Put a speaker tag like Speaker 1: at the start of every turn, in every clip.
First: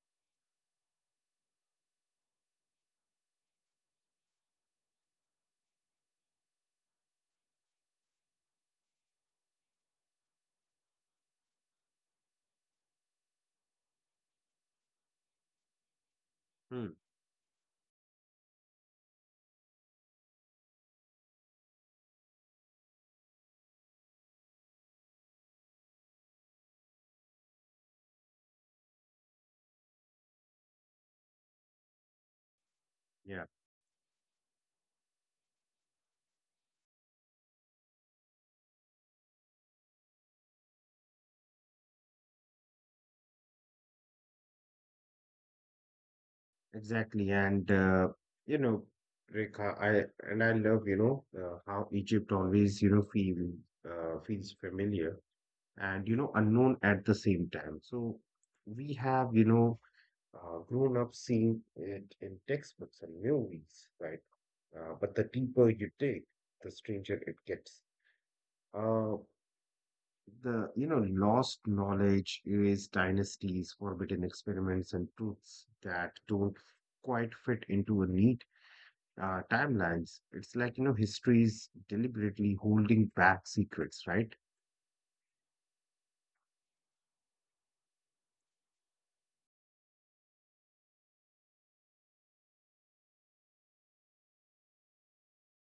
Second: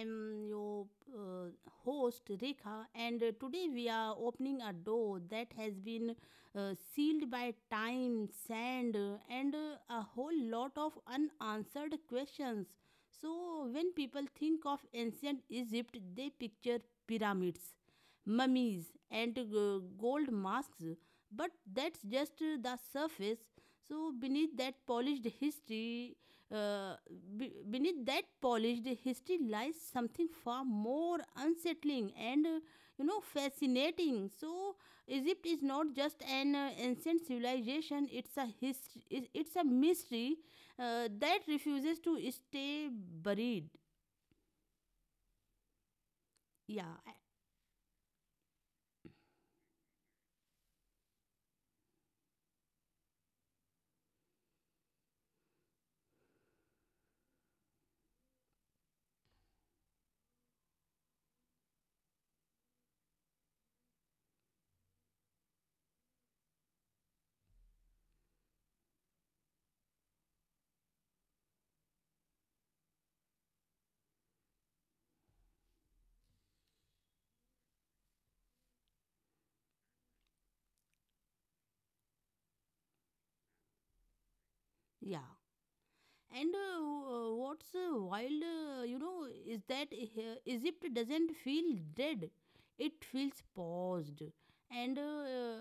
Speaker 1: I'm your uh, host Rekha, and today we are opening a door that has been sealed by time, sand, and a whole lot of unanswered questions. So, when people think of ancient Egypt, they picture
Speaker 2: Hmm.
Speaker 1: pyramids, mummies, and gold masks, but that's just the surface. So, beneath that polished history uh, beneath that polished history lies something far more unsettling and,
Speaker 2: Yeah,
Speaker 1: fascinating. So Egypt is not just an ancient civilization, it's a history, it's a mystery that refuses to stay buried. Yeah,
Speaker 2: exactly. And you know, Rekha, I love, how Egypt always, feels familiar and, unknown at the same time. So we have, grown up seeing it in textbooks and movies, right? But the deeper you dig, the stranger it gets. Uh, The lost knowledge, erased dynasties, forbidden experiments, and truths that don't quite fit into a neat timelines. It's like history's deliberately holding back secrets, right?
Speaker 1: yeah. What's wild, you know, is that Egypt doesn't feel dead; it feels paused, and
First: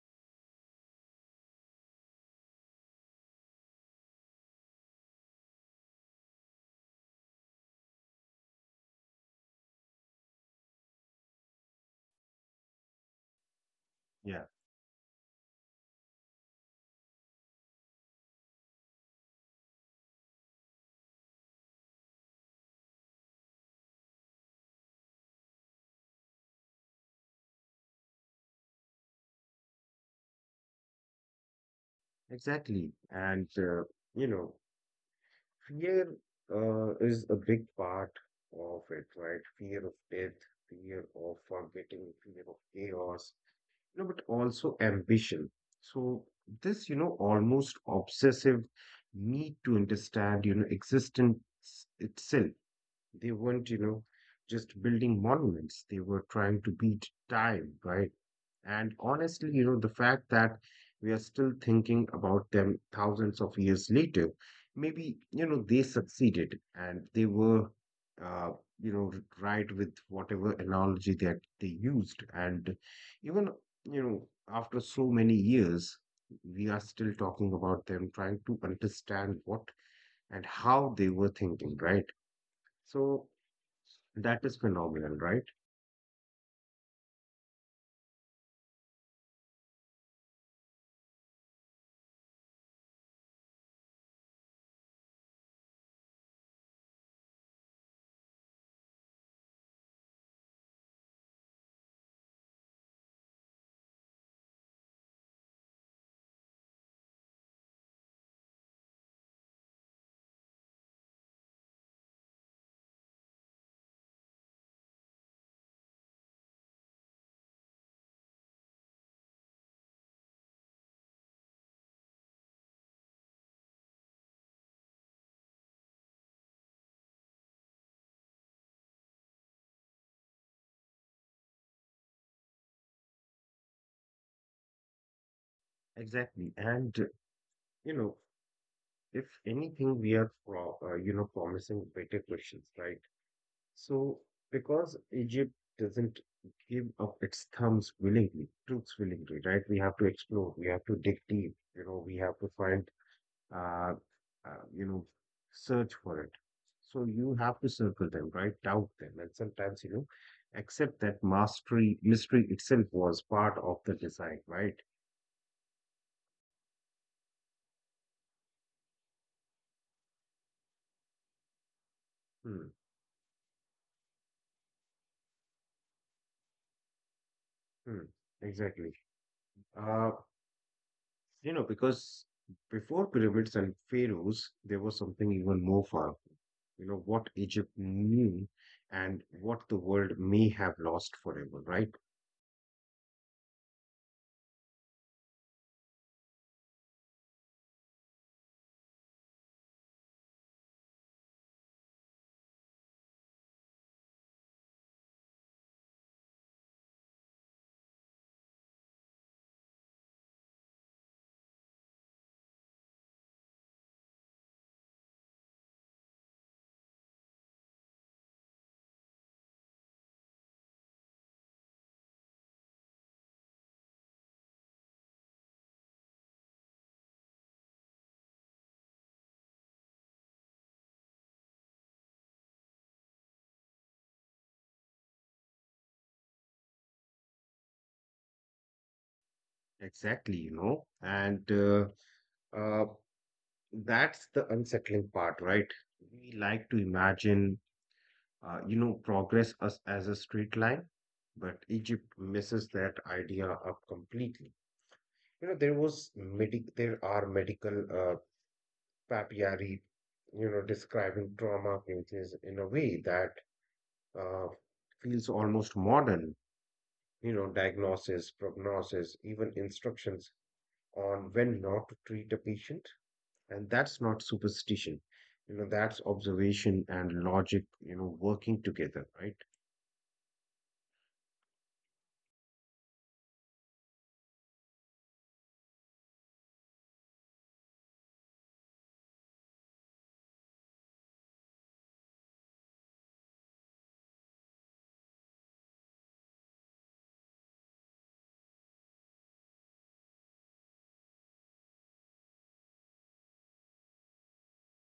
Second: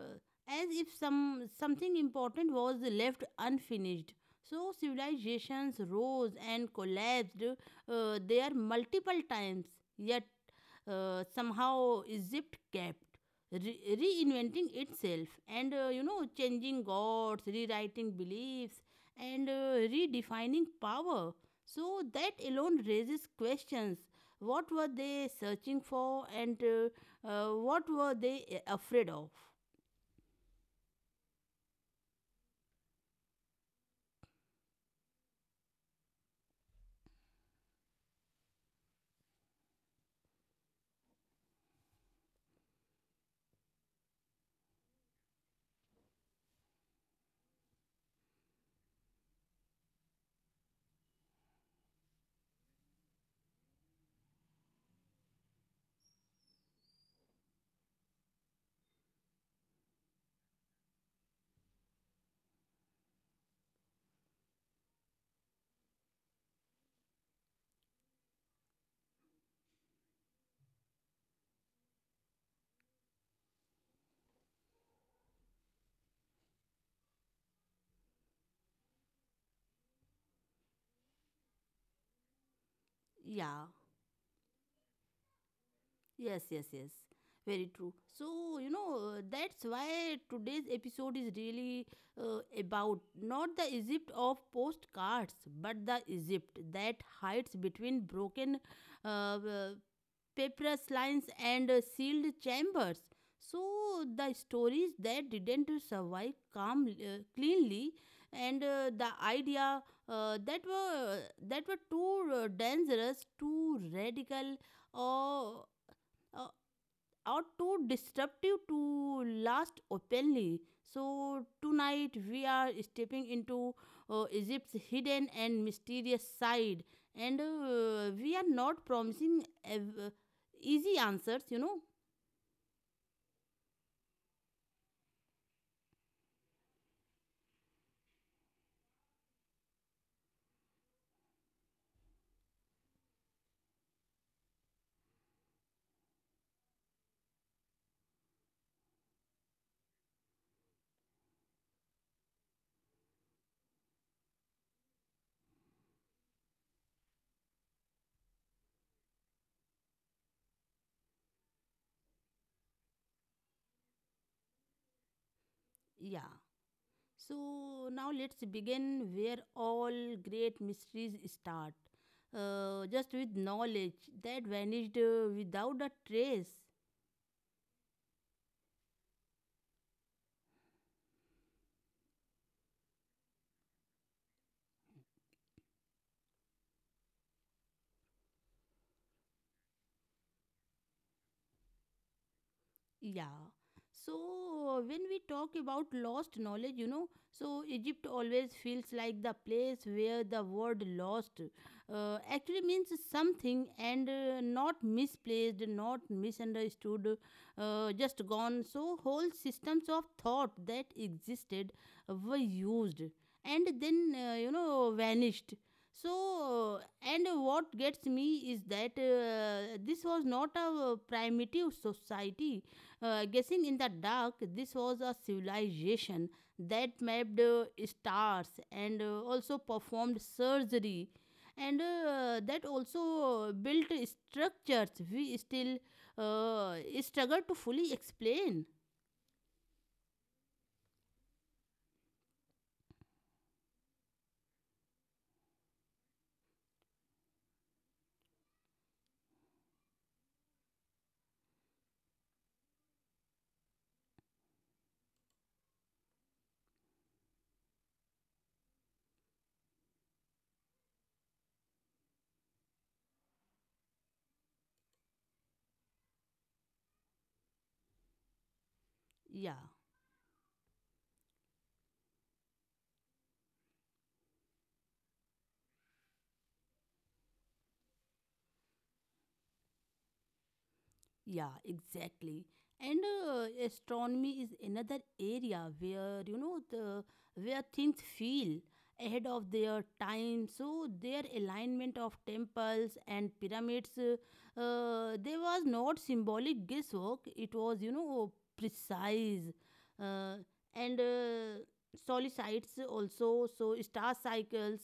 Speaker 1: as if something important was left unfinished. So civilizations rose and collapsed there multiple times, yet somehow Egypt kept
Speaker 2: Yeah,
Speaker 1: reinventing itself, and, changing gods, rewriting beliefs, and redefining power. So that alone raises questions. What were they searching for, and what were they afraid of?
Speaker 2: exactly. And you know fear is a big part of it, right? Fear of death, fear of forgetting, fear of chaos, but also ambition. So this, almost obsessive need to understand, existence itself. They weren't, just building monuments. They were trying to beat time, right? And honestly, the fact that we are still thinking about them thousands of years later, maybe, they succeeded and they were, uh, you know, right with whatever analogy that they used. And even, you know, after so many years, we are still talking about them, trying to understand what and how they were thinking, right? So,
Speaker 1: Yeah,
Speaker 2: that is phenomenal, right?
Speaker 1: yes, yes, yes. Very true. So, you know, that's why today's episode is really about not the Egypt of postcards, but the Egypt that hides between broken uh, uh, papyrus lines and sealed chambers. So the stories that didn't survive calm, cleanly, and the idea uh, that were that were too dangerous, too radical, or uh, are too disruptive to last openly. So, tonight we are stepping into Egypt's hidden and mysterious side, and we are not promising easy answers.
Speaker 2: Exactly. And, you know, if anything, we are, promising better questions, right? So, because Egypt doesn't give up its thumbs willingly, truths willingly, right? We have to explore, we have to dig deep, we have to find, uh, uh, you know, search for it. So you have to circle them, right? Doubt them. And sometimes, accept that mastery, mystery itself was part of the design, right?
Speaker 1: Yeah. So, now let's begin where all great mysteries start
Speaker 2: Hmm.
Speaker 1: just with knowledge that vanished without a trace.
Speaker 2: Hmm, exactly. Uh, because before pyramids and pharaohs, there was something even more powerful. What Egypt knew and what the world may have lost forever, right?
Speaker 1: Yeah. So when we talk about lost knowledge, you know, so Egypt always feels like the place where the word lost actually means something, and not misplaced, not misunderstood, just gone. So whole systems of thought that existed were used and then, vanished. And what gets me is that this was not a primitive society guessing in the dark. This was a civilization that mapped stars, and also performed surgery, and that also built structures we still struggle to fully explain.
Speaker 2: Exactly, you know, and uh, that's the unsettling part, right? We like to imagine, progress as a straight line, but Egypt misses that idea up completely. There are medical Papiari, describing trauma pages in a way that uh, feels almost modern. Diagnosis, prognosis, even
Speaker 1: Yeah.
Speaker 2: instructions on when not to treat a patient. And that's not superstition. That's observation and logic, working together, right?
Speaker 1: Yeah, exactly. And astronomy is another area where you know the where things feel ahead of their time. So their alignment of temples and pyramids, there was not symbolic guesswork. It was you know precise, uh, and solicites also. So star cycles.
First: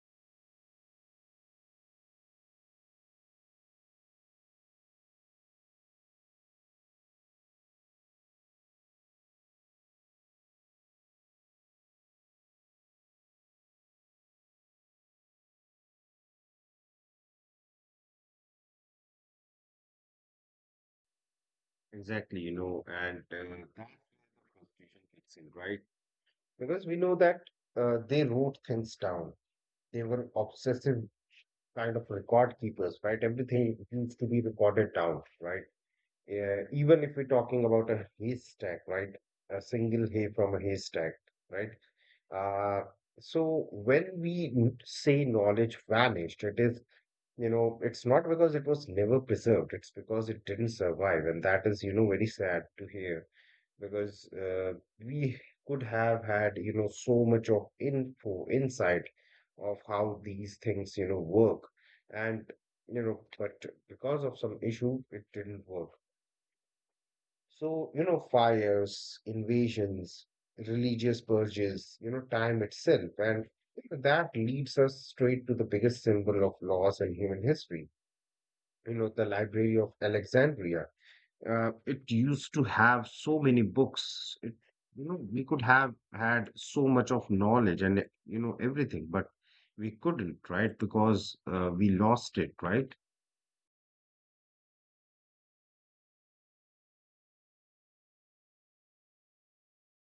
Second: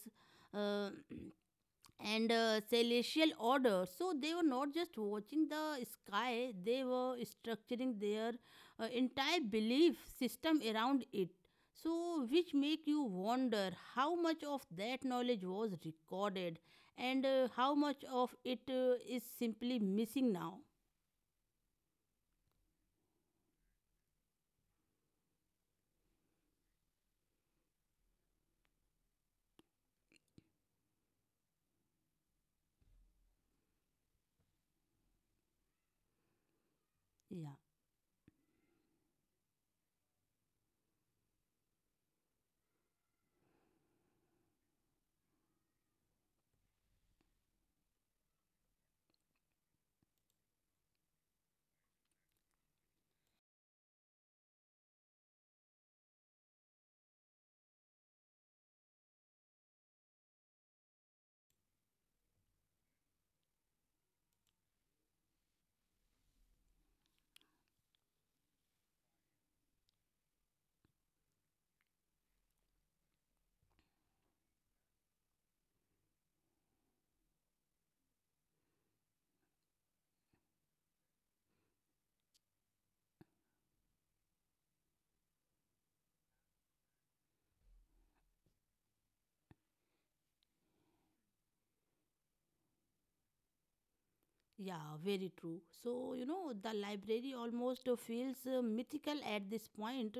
Speaker 1: Uh, and celestial order. So they were not just watching the sky, they were structuring their entire belief system around it. So, which make you wonder how much of that knowledge was recorded, and how much of it is simply missing now.
Speaker 2: Exactly, you know, and that's where the frustration kicks in, right? Because we know that they wrote things down. They were obsessive kind of record keepers, right? Everything needs to be recorded down, right? Yeah, even if we're
Speaker 1: Yeah.
Speaker 2: talking about a haystack, right? A single hay from a haystack, right? Uh, so when we say knowledge vanished, it is, you know, it's not because it was never preserved, it's because it didn't survive. And that is, very sad to hear because we could have had so much of info insight of how these things work, and but because of some issue it didn't work. So, fires, invasions, religious purges, time itself. And that leads us straight to the biggest symbol of loss in human history, the Library of Alexandria. It used to have so many books. It we could have had so much of knowledge and everything, but we couldn't, right? Because we lost it, right?
Speaker 1: Yeah, very true. So, you know, the library almost feels mythical at this point,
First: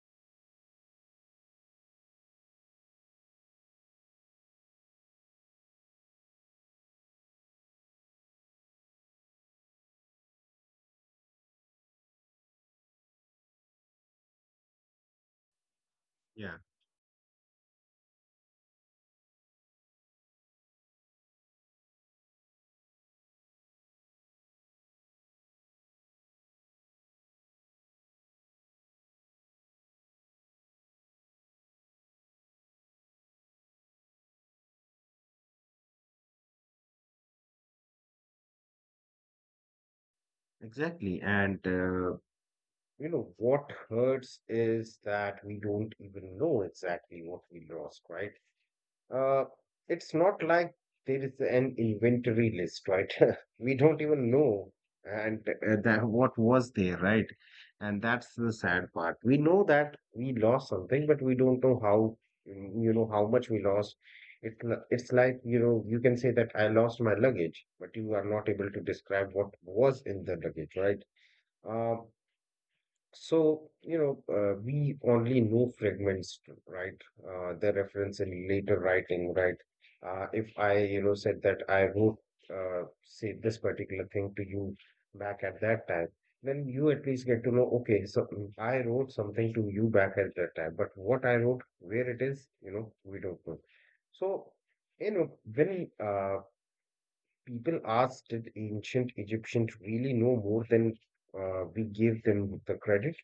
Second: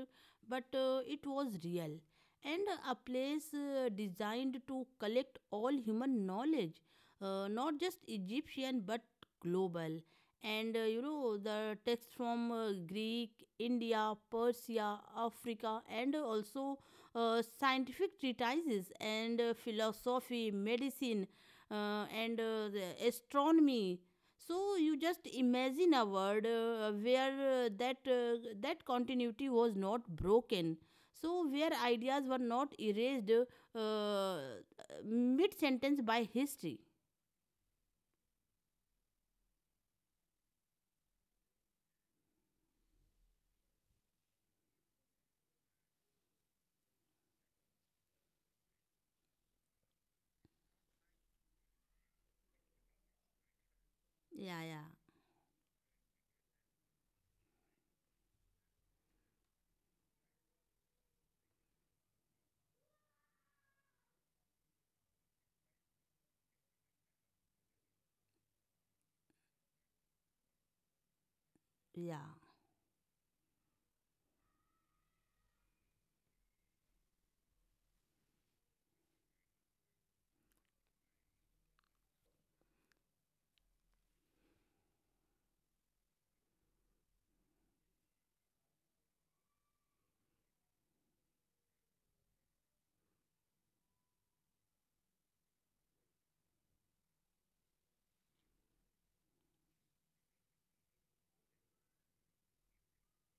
Speaker 1: but it was real. And a place designed to collect all human knowledge, not just Egyptian but global. And, the text from Greek, India, Persia, Africa, and
Speaker 2: Yeah.
Speaker 1: also scientific treatises, and philosophy, medicine, and the astronomy. So you just imagine a world where that continuity was not broken, so where ideas were not erased uh, mid sentence by history.
Speaker 2: Exactly, and what hurts is that we don't even know exactly what we lost, right? Uh, it's not like there is an inventory list, right? We don't even
Speaker 1: Yeah,
Speaker 2: know
Speaker 1: yeah,
Speaker 2: and that what was there, right? And that's the sad part. We know that we lost something, but we don't know how, mm, you know, how much we lost. It's like, you can say that I lost my luggage, but you are not able to describe what was in the luggage, right?
Speaker 1: yeah.
Speaker 2: Um we only know fragments, right? The reference in later writing, right? If I, said that I wrote, say, this particular thing to you back at that time, then you at least get to know, okay, so I wrote something to you back at that time, but what I wrote, where it is, we don't know. So, when people ask, did ancient Egyptians really know more than we give them the credit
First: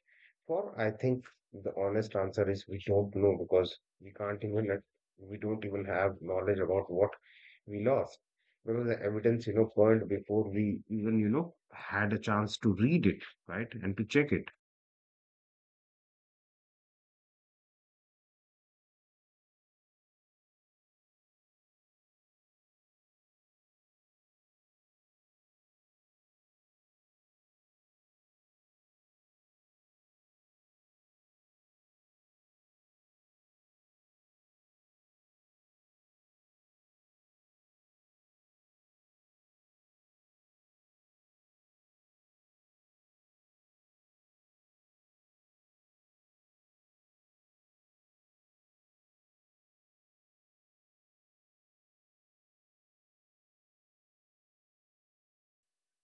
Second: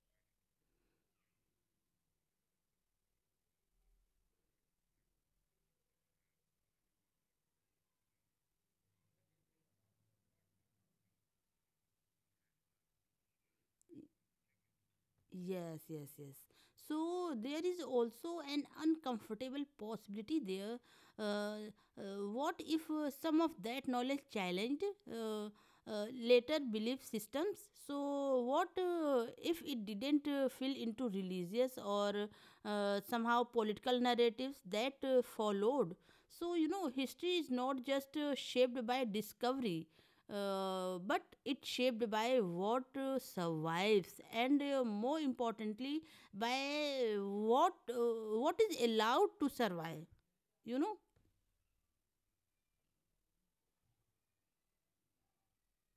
Speaker 2: for? I think the honest answer is we don't know because we can't even, like, we don't even have knowledge about what we lost because the evidence, burned before we even, had a chance to read it, right, and to check it.
Speaker 1: Yes, yes, yes. So there is also an uncomfortable possibility there. Uh, what if some of that knowledge challenged uh, later belief systems? So what if it didn't fill into religious or somehow political narratives that followed? So you know, history is not just shaped by discovery; but it's shaped by what survives, and more importantly by what is allowed to survive, you know.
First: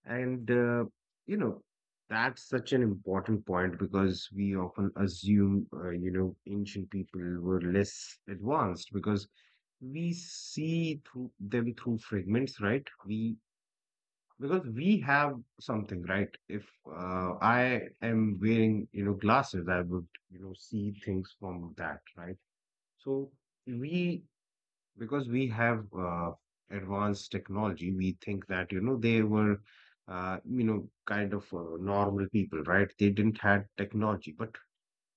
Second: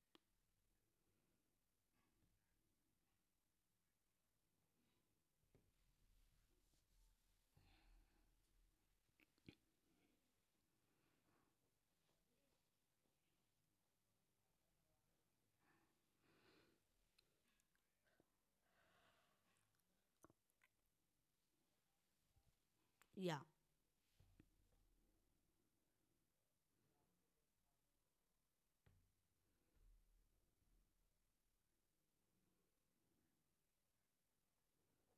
Speaker 2: And, you know, that's such an important point because we often assume, ancient people were less advanced because we see through them through fragments, right? We Because we have something, right? If I am wearing, glasses, I would, see things from that, right? So
Speaker 1: Yeah,
Speaker 2: we because we have advanced technology, we think that, they were, kind of normal people, right? They didn't have technology, but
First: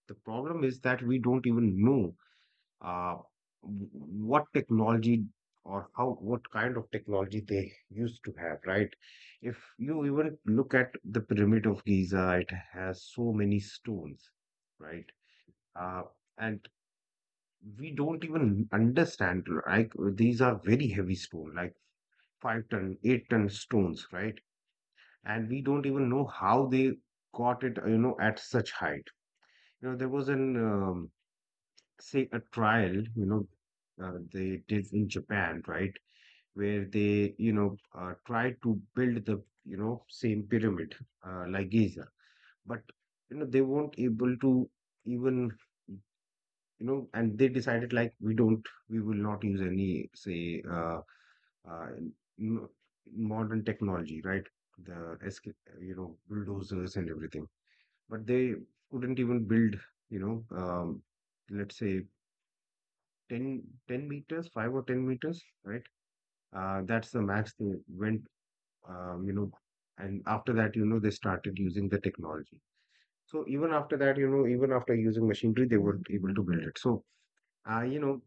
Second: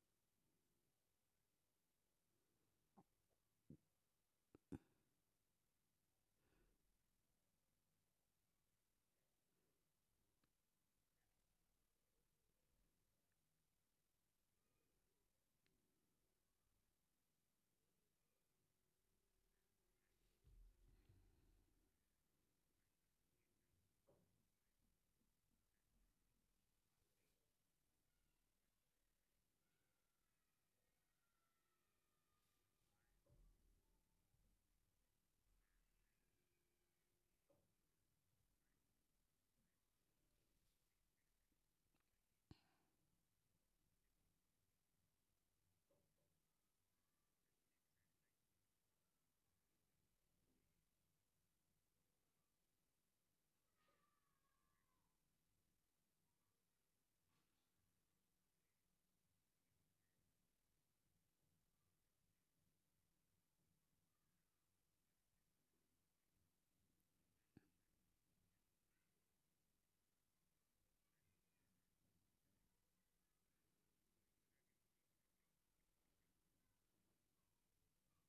Speaker 2: the problem is that we don't even know uh, what technology, or how what kind of technology they used to have, right? If you even look at the Pyramid of Giza, it has so many stones, right? Uh, and we don't even understand, like, these are very heavy stone, like 5 ton 8-ton stones, right? And we don't even know how they got it, at such height. There was an um, say a trial, they did in Japan, right? Where they tried to build the same pyramid, like Giza, but they weren't able to, even, you and they decided, like, we will not use any say uh, n- modern technology, right. The bulldozers and everything, but they couldn't even build, you know um, let's say 10 10 meters, 5 or 10 meters, right? That's the max they went, um, you know, and after that, they started using the technology. So even after that, even after using machinery, they weren't able to build it. So, uh, you know,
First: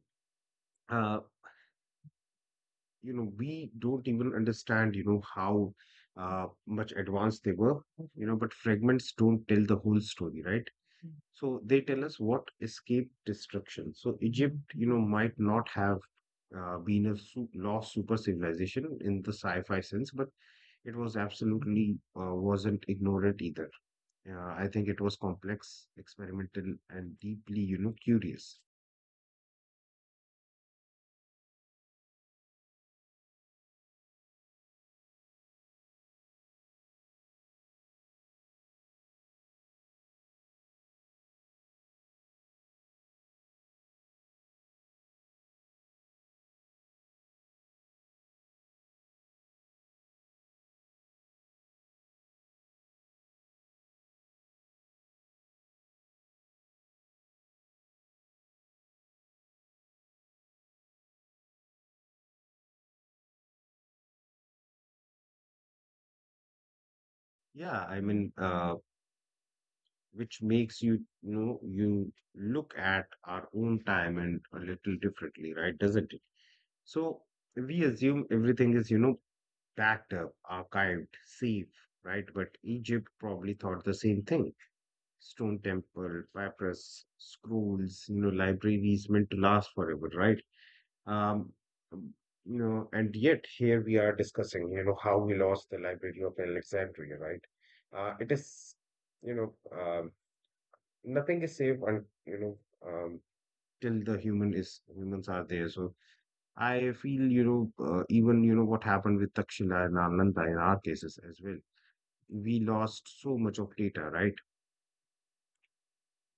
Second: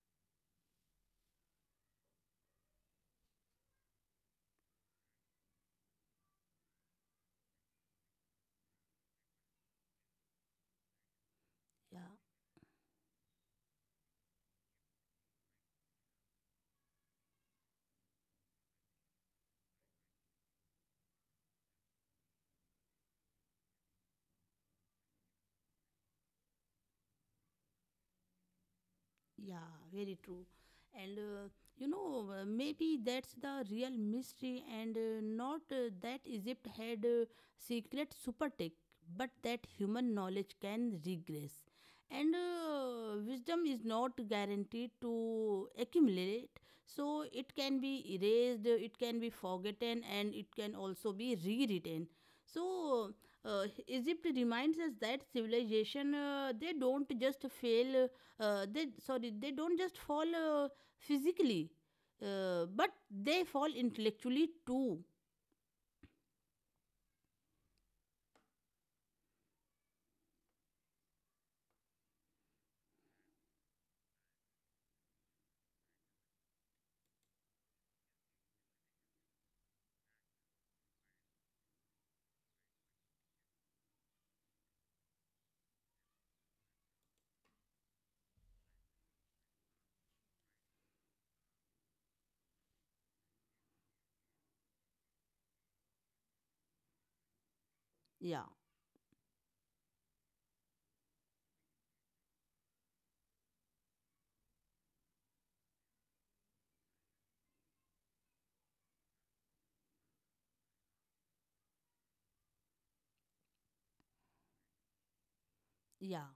Speaker 2: uh, we don't even understand, how much advanced they were, but fragments don't tell the whole story, right? So they tell
Speaker 1: yeah.
Speaker 2: us what escaped destruction. So Egypt, might not have been a lost super civilization in the sci-fi sense, but it was absolutely wasn't ignorant either. I think it was complex, experimental, and deeply, curious.
Speaker 1: Yeah, very true. And maybe that's the real mystery, and not that Egypt had secret super tech, but that human knowledge can regress. And wisdom is not guaranteed to accumulate, so it can be erased, it can be forgotten, and it can also be rewritten. So, Egypt reminds us that civilization they don't just fail, they don't just fall physically, but they fall intellectually too.
Speaker 2: Yeah, I mean, which makes you, you look at our own time and a little differently, right? Doesn't it? So we assume everything is, backed up, archived, safe, right? But Egypt probably thought the same thing. Stone temple, papyrus, scrolls, libraries meant to last forever, right? Um, um, and yet here we are discussing, how we lost the Library of Alexandria, right? It
Speaker 1: Yeah,
Speaker 2: is, you know, Nothing is safe, and um, till the human is humans are there. So I feel, even what happened with Takshila and Nalanda in our cases as well, we lost so much of data, right?
Speaker 1: yeah.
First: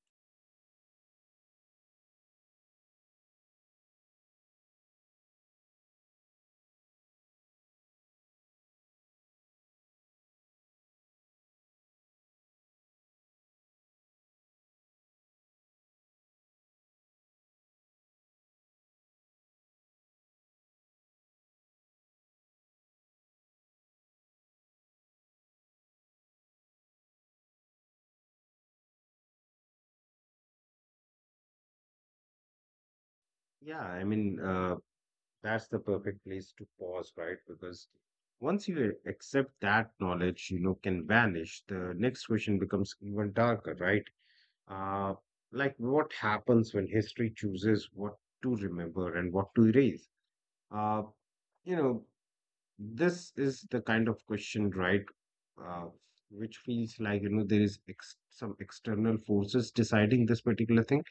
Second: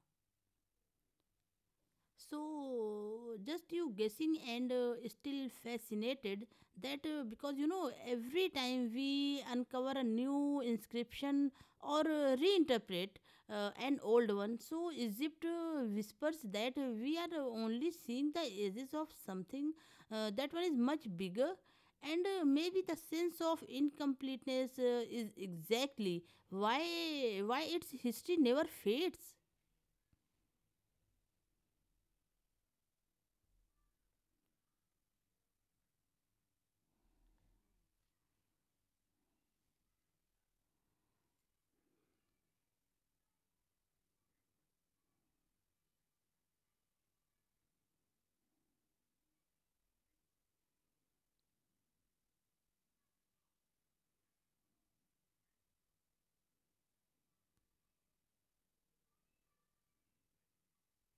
Speaker 1: So just you guessing and still fascinated that because you know every time we uncover a new inscription or reinterpret an old one, so Egypt whispers that we are only seeing the edges of something that one is much bigger. And maybe the sense of incompleteness is exactly why why its history never fades.
Speaker 2: Yeah, I mean, that's the perfect place to pause, right? Because once you accept that knowledge, can vanish, the next question becomes even darker, right? Uh, like what happens when history chooses what to remember and what to erase? Uh, you know, this is the kind of question, right? Uh, which feels like, there is some external forces deciding this particular thing.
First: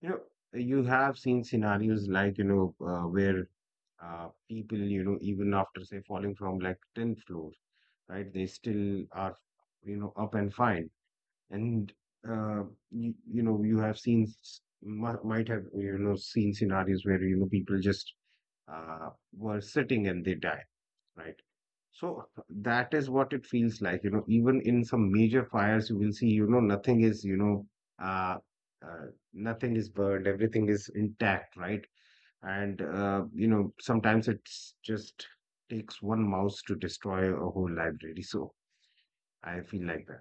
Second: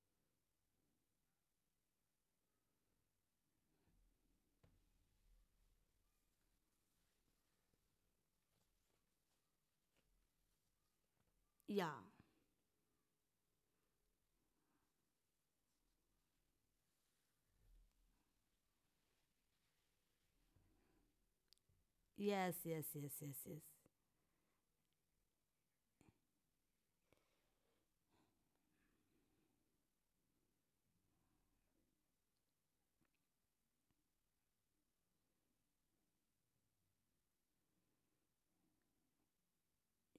Speaker 2: You know, you have seen scenarios like, where people, even after, say, falling from like 10th floor, right, they still are, up and fine. And,
Speaker 1: Yeah.
Speaker 2: uh, you have seen, might have, seen scenarios where, people just uh, were sitting and they died. Right. So
Speaker 1: Yes, yes,
Speaker 2: that is
Speaker 1: yes,
Speaker 2: what
Speaker 1: yes,
Speaker 2: it
Speaker 1: yes.
Speaker 2: feels like, even in some major fires, you will see, uh, uh, nothing is burned, everything is intact, right? And, sometimes it's just takes one mouse to destroy a whole library. So I feel like that.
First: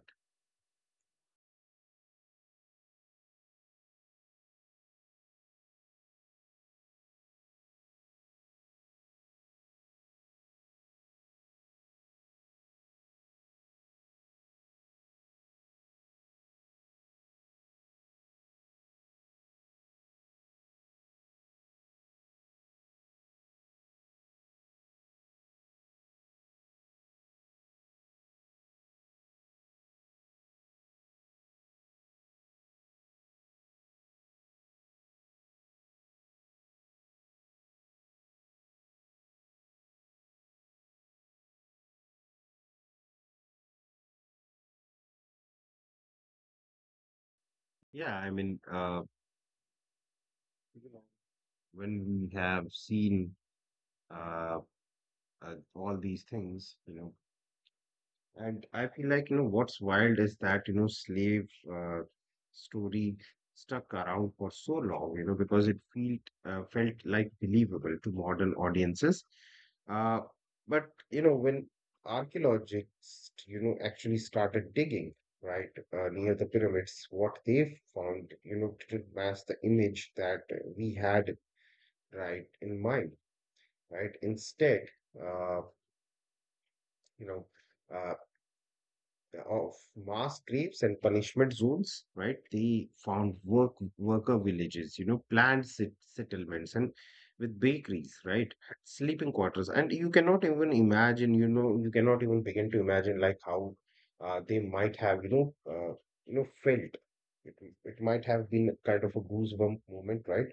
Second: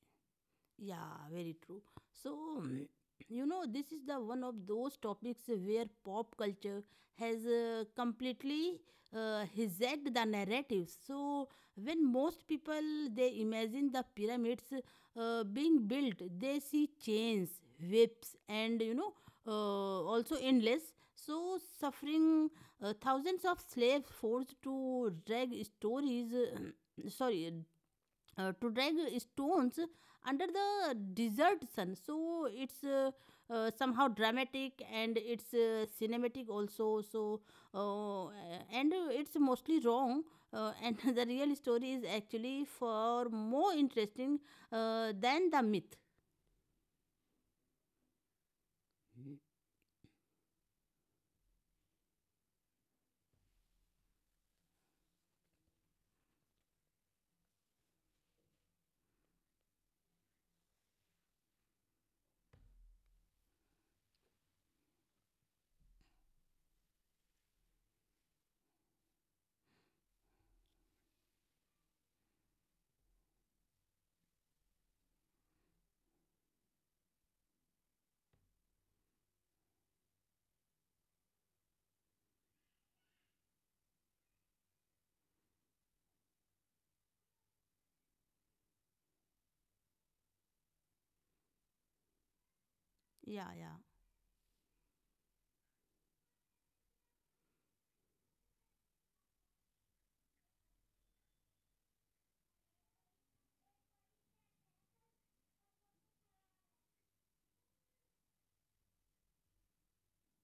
Speaker 1: Yeah, very true. So, mm. You know, this is the one of those topics where pop culture has completely hijacked the narrative. So, when most people they imagine the pyramids being built, they see chains, whips, and you know, also endless. So, suffering thousands of slaves forced to drag stories. Sorry, to drag stones under the desert sun. So it's somehow dramatic, and it's cinematic also. So uh, and uh, it's mostly wrong, and the real story is actually far more interesting than the myth.
Speaker 2: Yeah, I mean,
Speaker 1: Mhm.
Speaker 2: when we have seen uh, all these things, and I feel like, what's wild is that, slave story stuck around for so long, because it felt felt like believable to modern audiences. Uh, but when archaeologists, actually started digging, right, near the pyramids, what they found, didn't match the image that we had, right, in mind, right? Instead, uh, you know, uh, of mass graves and punishment zones, right? They found
Speaker 1: Yeah,
Speaker 2: work
Speaker 1: yeah,
Speaker 2: worker villages, planned settlements and with bakeries, right? Sleeping quarters. And you cannot even imagine, you cannot even begin to imagine like how they might have, felt. It, it might have been kind of a goosebump moment, right?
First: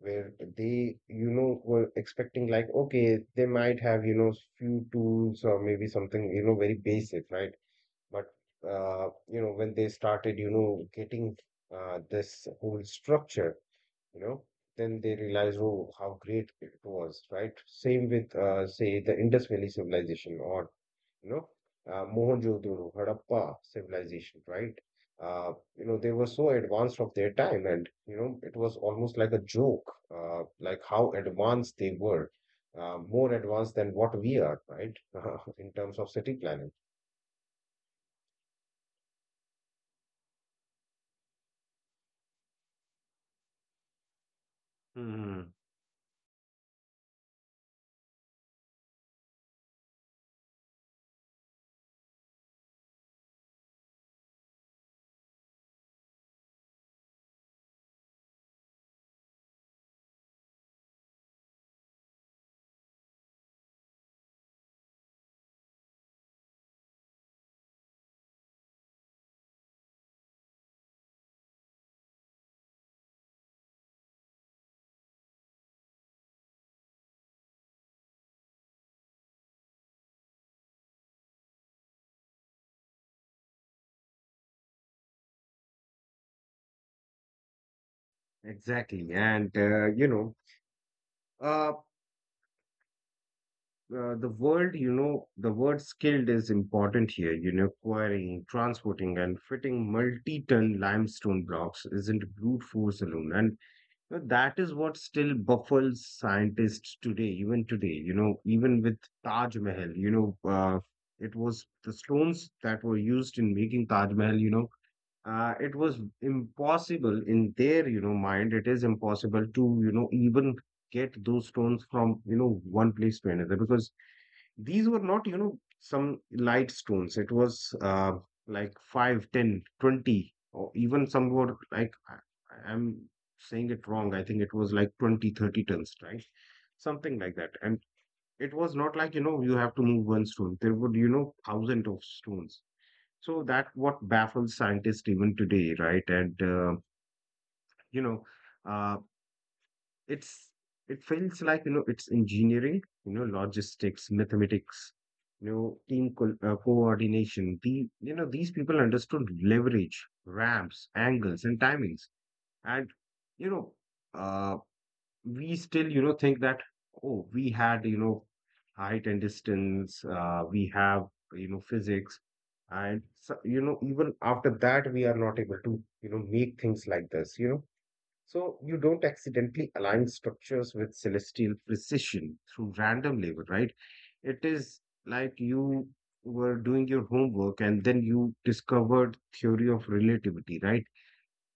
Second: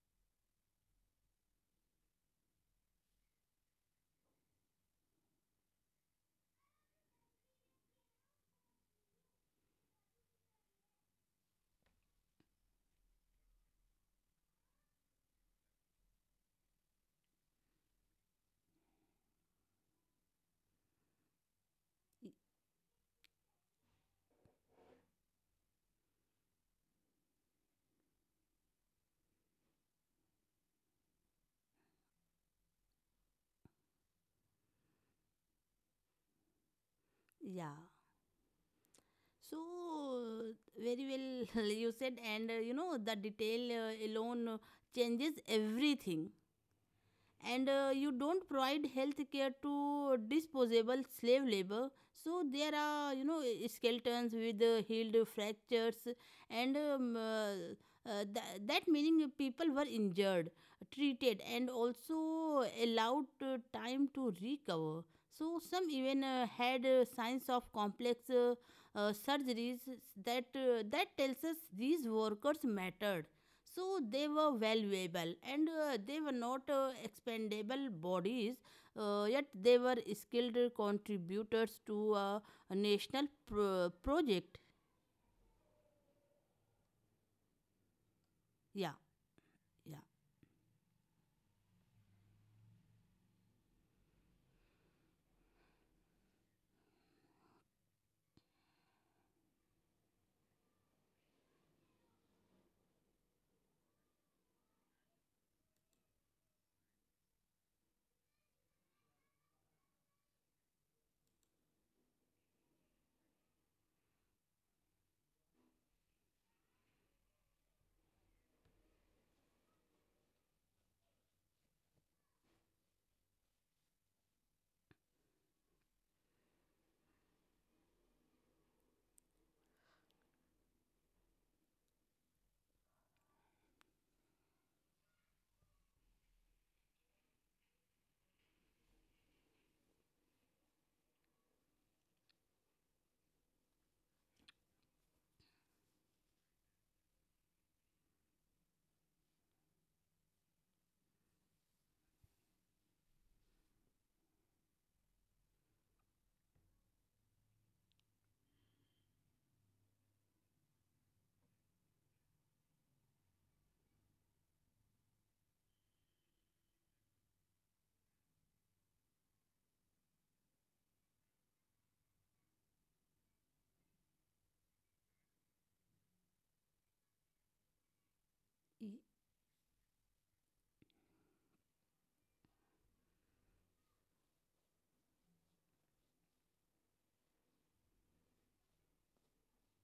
Speaker 2: Where they, were expecting like, okay, they might have, few tools or maybe something, very basic, right? But when they started, getting this whole structure, you know, then they realized, oh, how great it was, right? Same with, say, the Indus Valley civilization or, you know, Mohenjo-daro, Harappa civilization, right? Uh, they were so advanced of their time, and it was almost like a joke, like how advanced they were, more advanced than what we are, right? In terms of city planning.
Speaker 1: yeah. So very well you said, and you know the detail alone changes everything, and you don't provide health care to disposable slave labor. So there are you know skeletons with healed fractures, and that meaning people were injured, treated, and also allowed time to recover. So some even had signs of complex surgeries, that that tells us these workers mattered. So they were valuable, and they were not expendable bodies, yet they were skilled contributors to a national project.
Speaker 2: Exactly.
Speaker 1: Yeah,
Speaker 2: And,
Speaker 1: yeah.
Speaker 2: uh, the word, the word skilled is important here. Quarrying, transporting, and fitting multi ton limestone blocks isn't brute force alone. And that is what still baffles scientists today, even today, even with Taj Mahal. It was the stones that were used in making Taj Mahal. It was impossible in their mind. It is impossible to even get those stones from one place to another because these were not some light stones. It was like 5, 10, 20, or even some were like I'm saying it wrong. I think it was like 20, 30 tons, right, something like that. And it was not like you have to move one stone. There would thousand of stones. So that what baffles scientists even today, right? You know, uh, it's it feels like it's engineering, logistics, mathematics, team co coordination. These people understood leverage, ramps, angles, and timings, and you know. Uh, we still, think that, oh, we had, height and distance, we have, physics. And so, even after that, we are not able to, make things like this. So you don't accidentally align structures with celestial precision through random labor, right? It is like you were doing your homework and then you discovered theory of relativity, right?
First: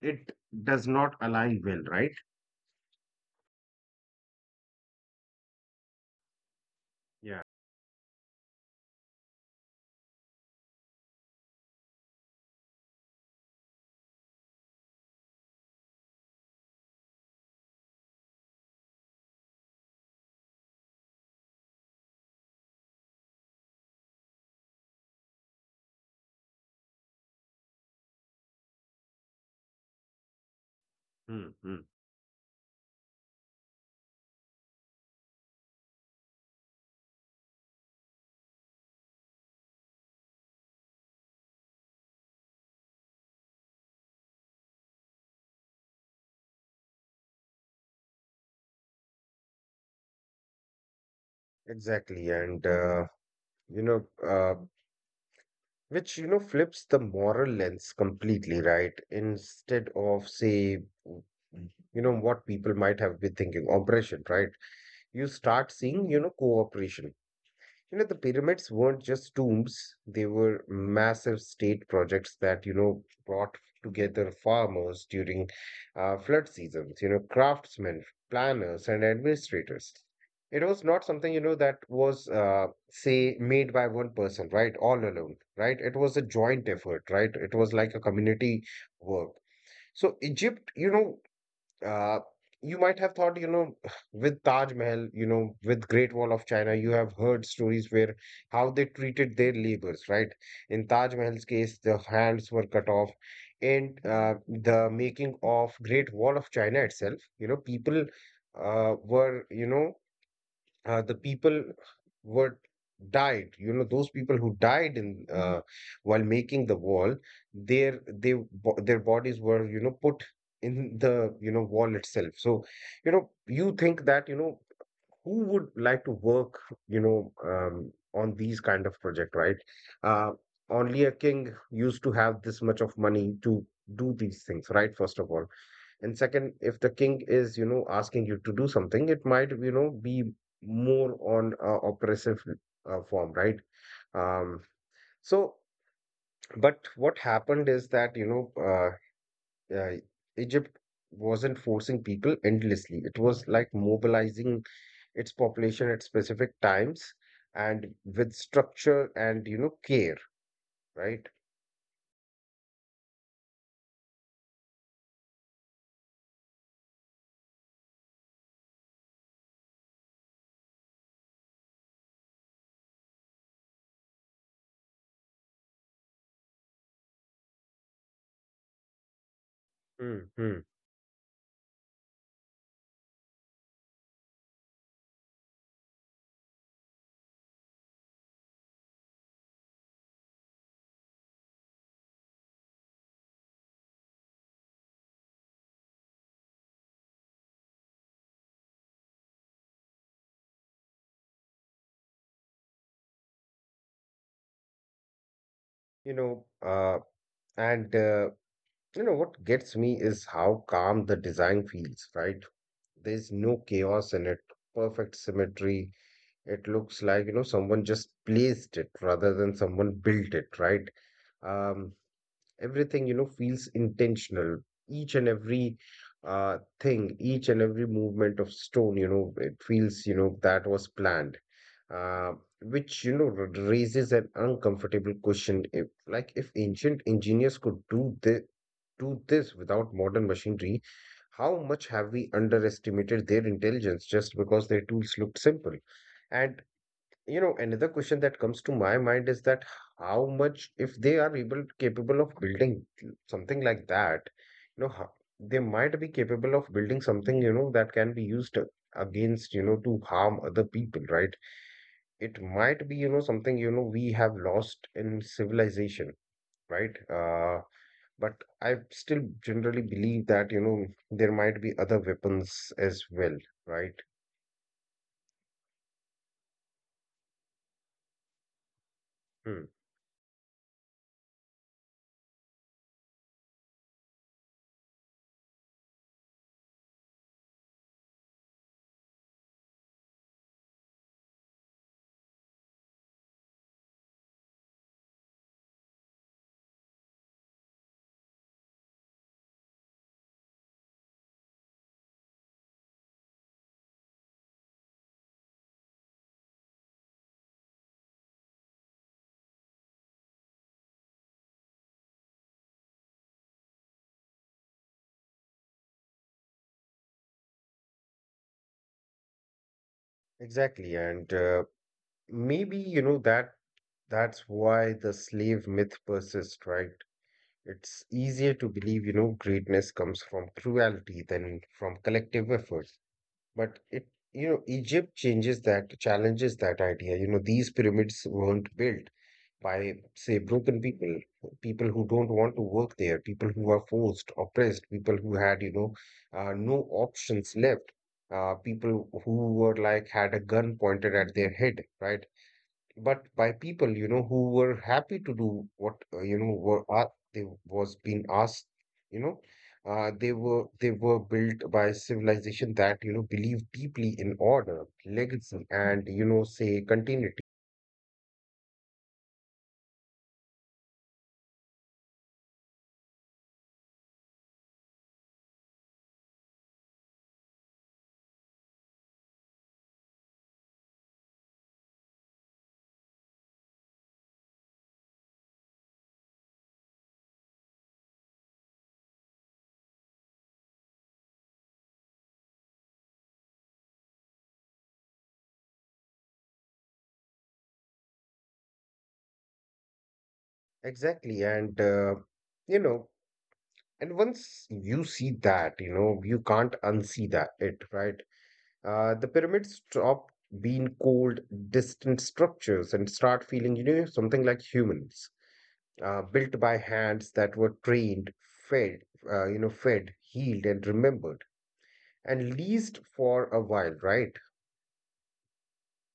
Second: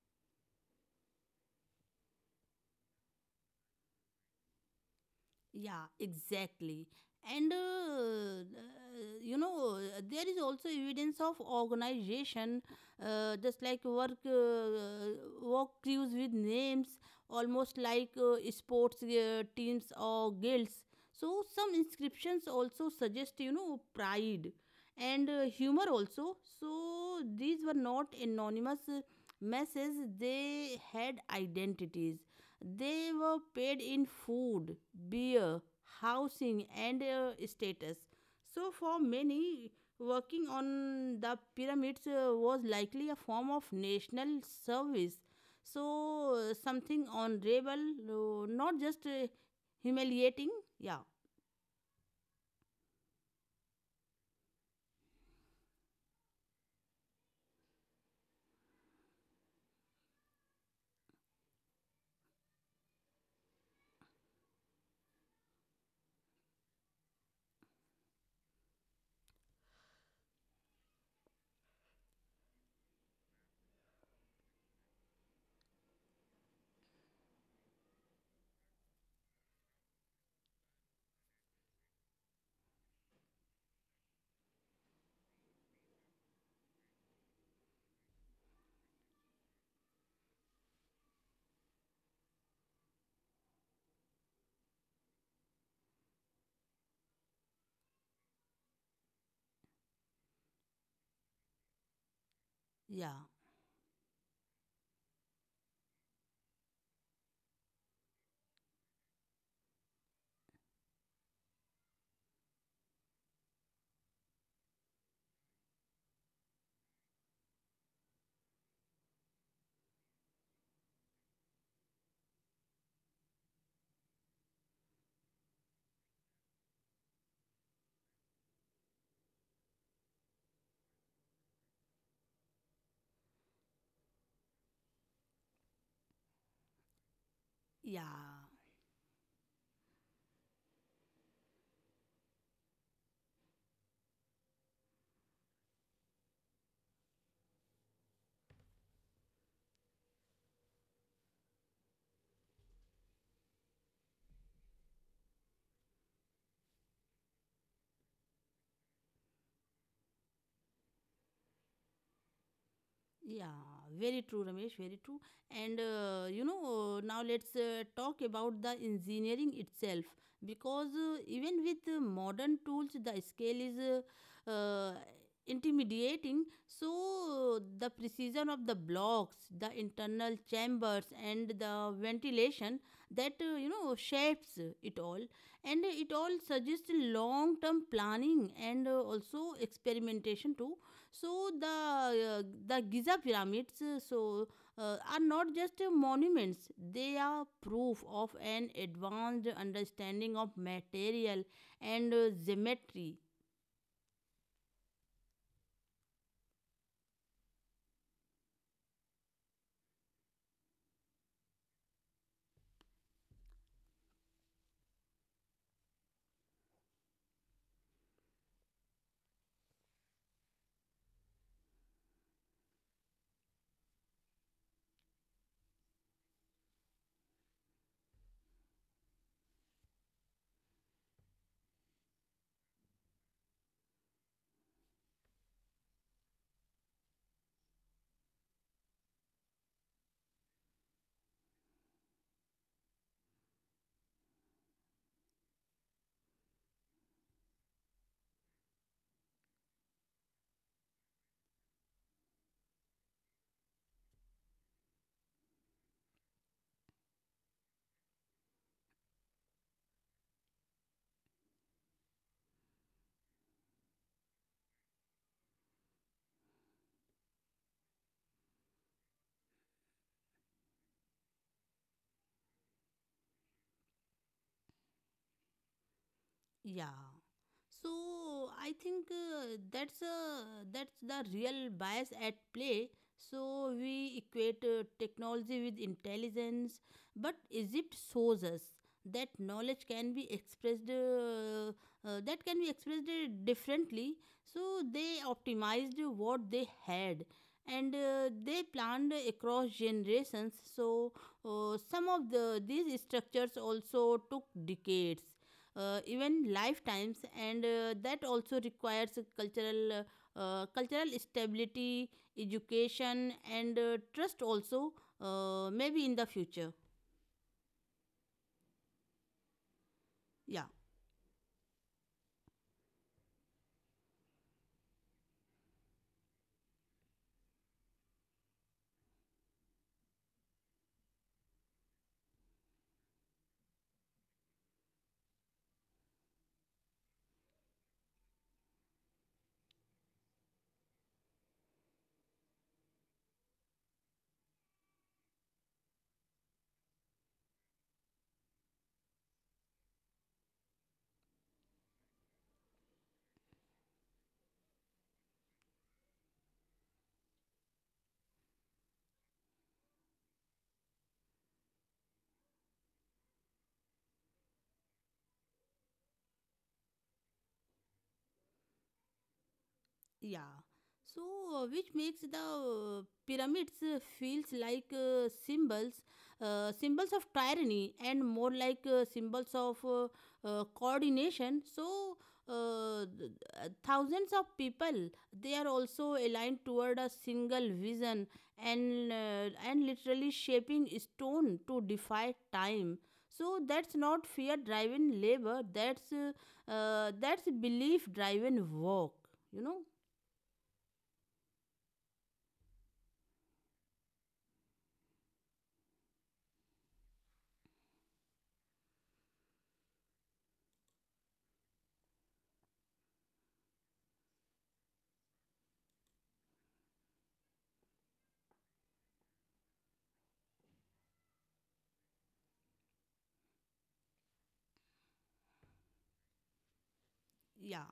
Speaker 2: It does not align well, right?
Speaker 1: Yeah, exactly.
Speaker 2: Yeah.
Speaker 1: And there is also evidence of organization, just like work crews with names, almost like sports teams or guilds. So some inscriptions also suggest you know pride, and humor also. So these were not anonymous messages; they had identities.
Speaker 2: Hmm,
Speaker 1: They were
Speaker 2: hmm.
Speaker 1: paid in food, beer, housing, and status. So, for many, working on the pyramids was likely a form of national service. So, something honorable, not just humiliating. Yeah,
Speaker 2: Exactly, and you know, uh, which flips the moral lens completely, right? Instead of say, w- what people might have been thinking, oppression, right? You start seeing, cooperation. The pyramids weren't just tombs, they were massive state projects that, brought together farmers during flood seasons, craftsmen, planners, and administrators. It was not something, that was, say, made by one person, right? All alone, right? It was a joint effort, right? It was like a community work. So Egypt, uh, you might have thought, with Taj Mahal, with Great Wall of China, you have heard stories where how they treated their laborers, right? In Taj Mahal's
Speaker 1: yeah,
Speaker 2: case, the hands were cut off, and the making of Great Wall of China itself, people were, the people were died. Those people who died in while making the wall, their bodies were put in the wall itself. So you think that who would like to work on these kind of project, right? uh, Only a king used to have this much of money to do these things, right, first of all. And second,
Speaker 1: yeah.
Speaker 2: if the king is, asking you to do something, it might, be more on oppressive form, right? Um, so, but what happened is that, uh, uh, Egypt wasn't forcing people endlessly. It was like mobilizing its population at specific times and with structure and, care, right?
Speaker 1: Yeah, very true, Ramesh, very true. And now let's talk about the engineering itself, because even with modern tools, the scale is intimidating. So, the precision of the blocks, the internal chambers, and
Speaker 2: Hmm.
Speaker 1: the ventilation that you know shapes it all, and it all suggests long term planning, and also experimentation too. So the Giza pyramids are not just monuments, they are proof of an advanced understanding of material and geometry.
Speaker 2: Know, uh, and uh, You know what gets me is how calm the design feels, right? There's no chaos in it, perfect symmetry. It looks like, someone just placed it rather than someone built it, right? Um, Everything, feels intentional. Each and every thing, each and every movement of stone, it feels, that was planned. Uh, which, raises an uncomfortable question: if like if ancient engineers could do this without modern machinery, how much have we underestimated their intelligence just because their tools looked simple? And another question that comes to my mind is that how much, if they are able capable of building something like that, how, they might be capable of building something, that can be used against, to harm other people, right? It might be, something, we have lost in civilization, right? But I still generally believe that, there might be other weapons as well, right?
Speaker 1: Yeah. So I think that's the
Speaker 2: Hmm.
Speaker 1: real bias at play. So we equate technology with intelligence, but Egypt shows us that knowledge can be expressed differently. So they optimized what they had. And they planned across generations. So some of these structures also took decades, even lifetimes, and that also requires cultural stability, education, and trust also, maybe in the future. Yeah.
Speaker 2: Exactly. And maybe, that's why the slave myth persists, right? It's easier to believe, greatness comes from cruelty than from collective effort. But Egypt changes that, challenges that idea. These pyramids weren't built by, say, broken people, people who don't want to work there, people who are forced, oppressed, people who had, no options left, people who were like had a gun pointed at their head, right? But by people, who were happy to do what, were they was being asked, you know, they were built by civilization that, believed deeply in order, legacy, and, say continuity.
Speaker 1: Yeah. So, which makes the pyramids feels like symbols, symbols of tyranny, and more like symbols of coordination. So, uh, th- thousands of people, they are also aligned toward a single vision, and literally shaping stone to defy time. So that's not fear-driven labor. That's belief-driven work. You know.
Speaker 2: Exactly, and you know. And once you see that, you can't unsee that it, right? The pyramids stop being cold, distant structures and start feeling, something like humans, built by hands that were trained, fed, healed, and remembered, and leased for a while, right?
Speaker 1: Yeah,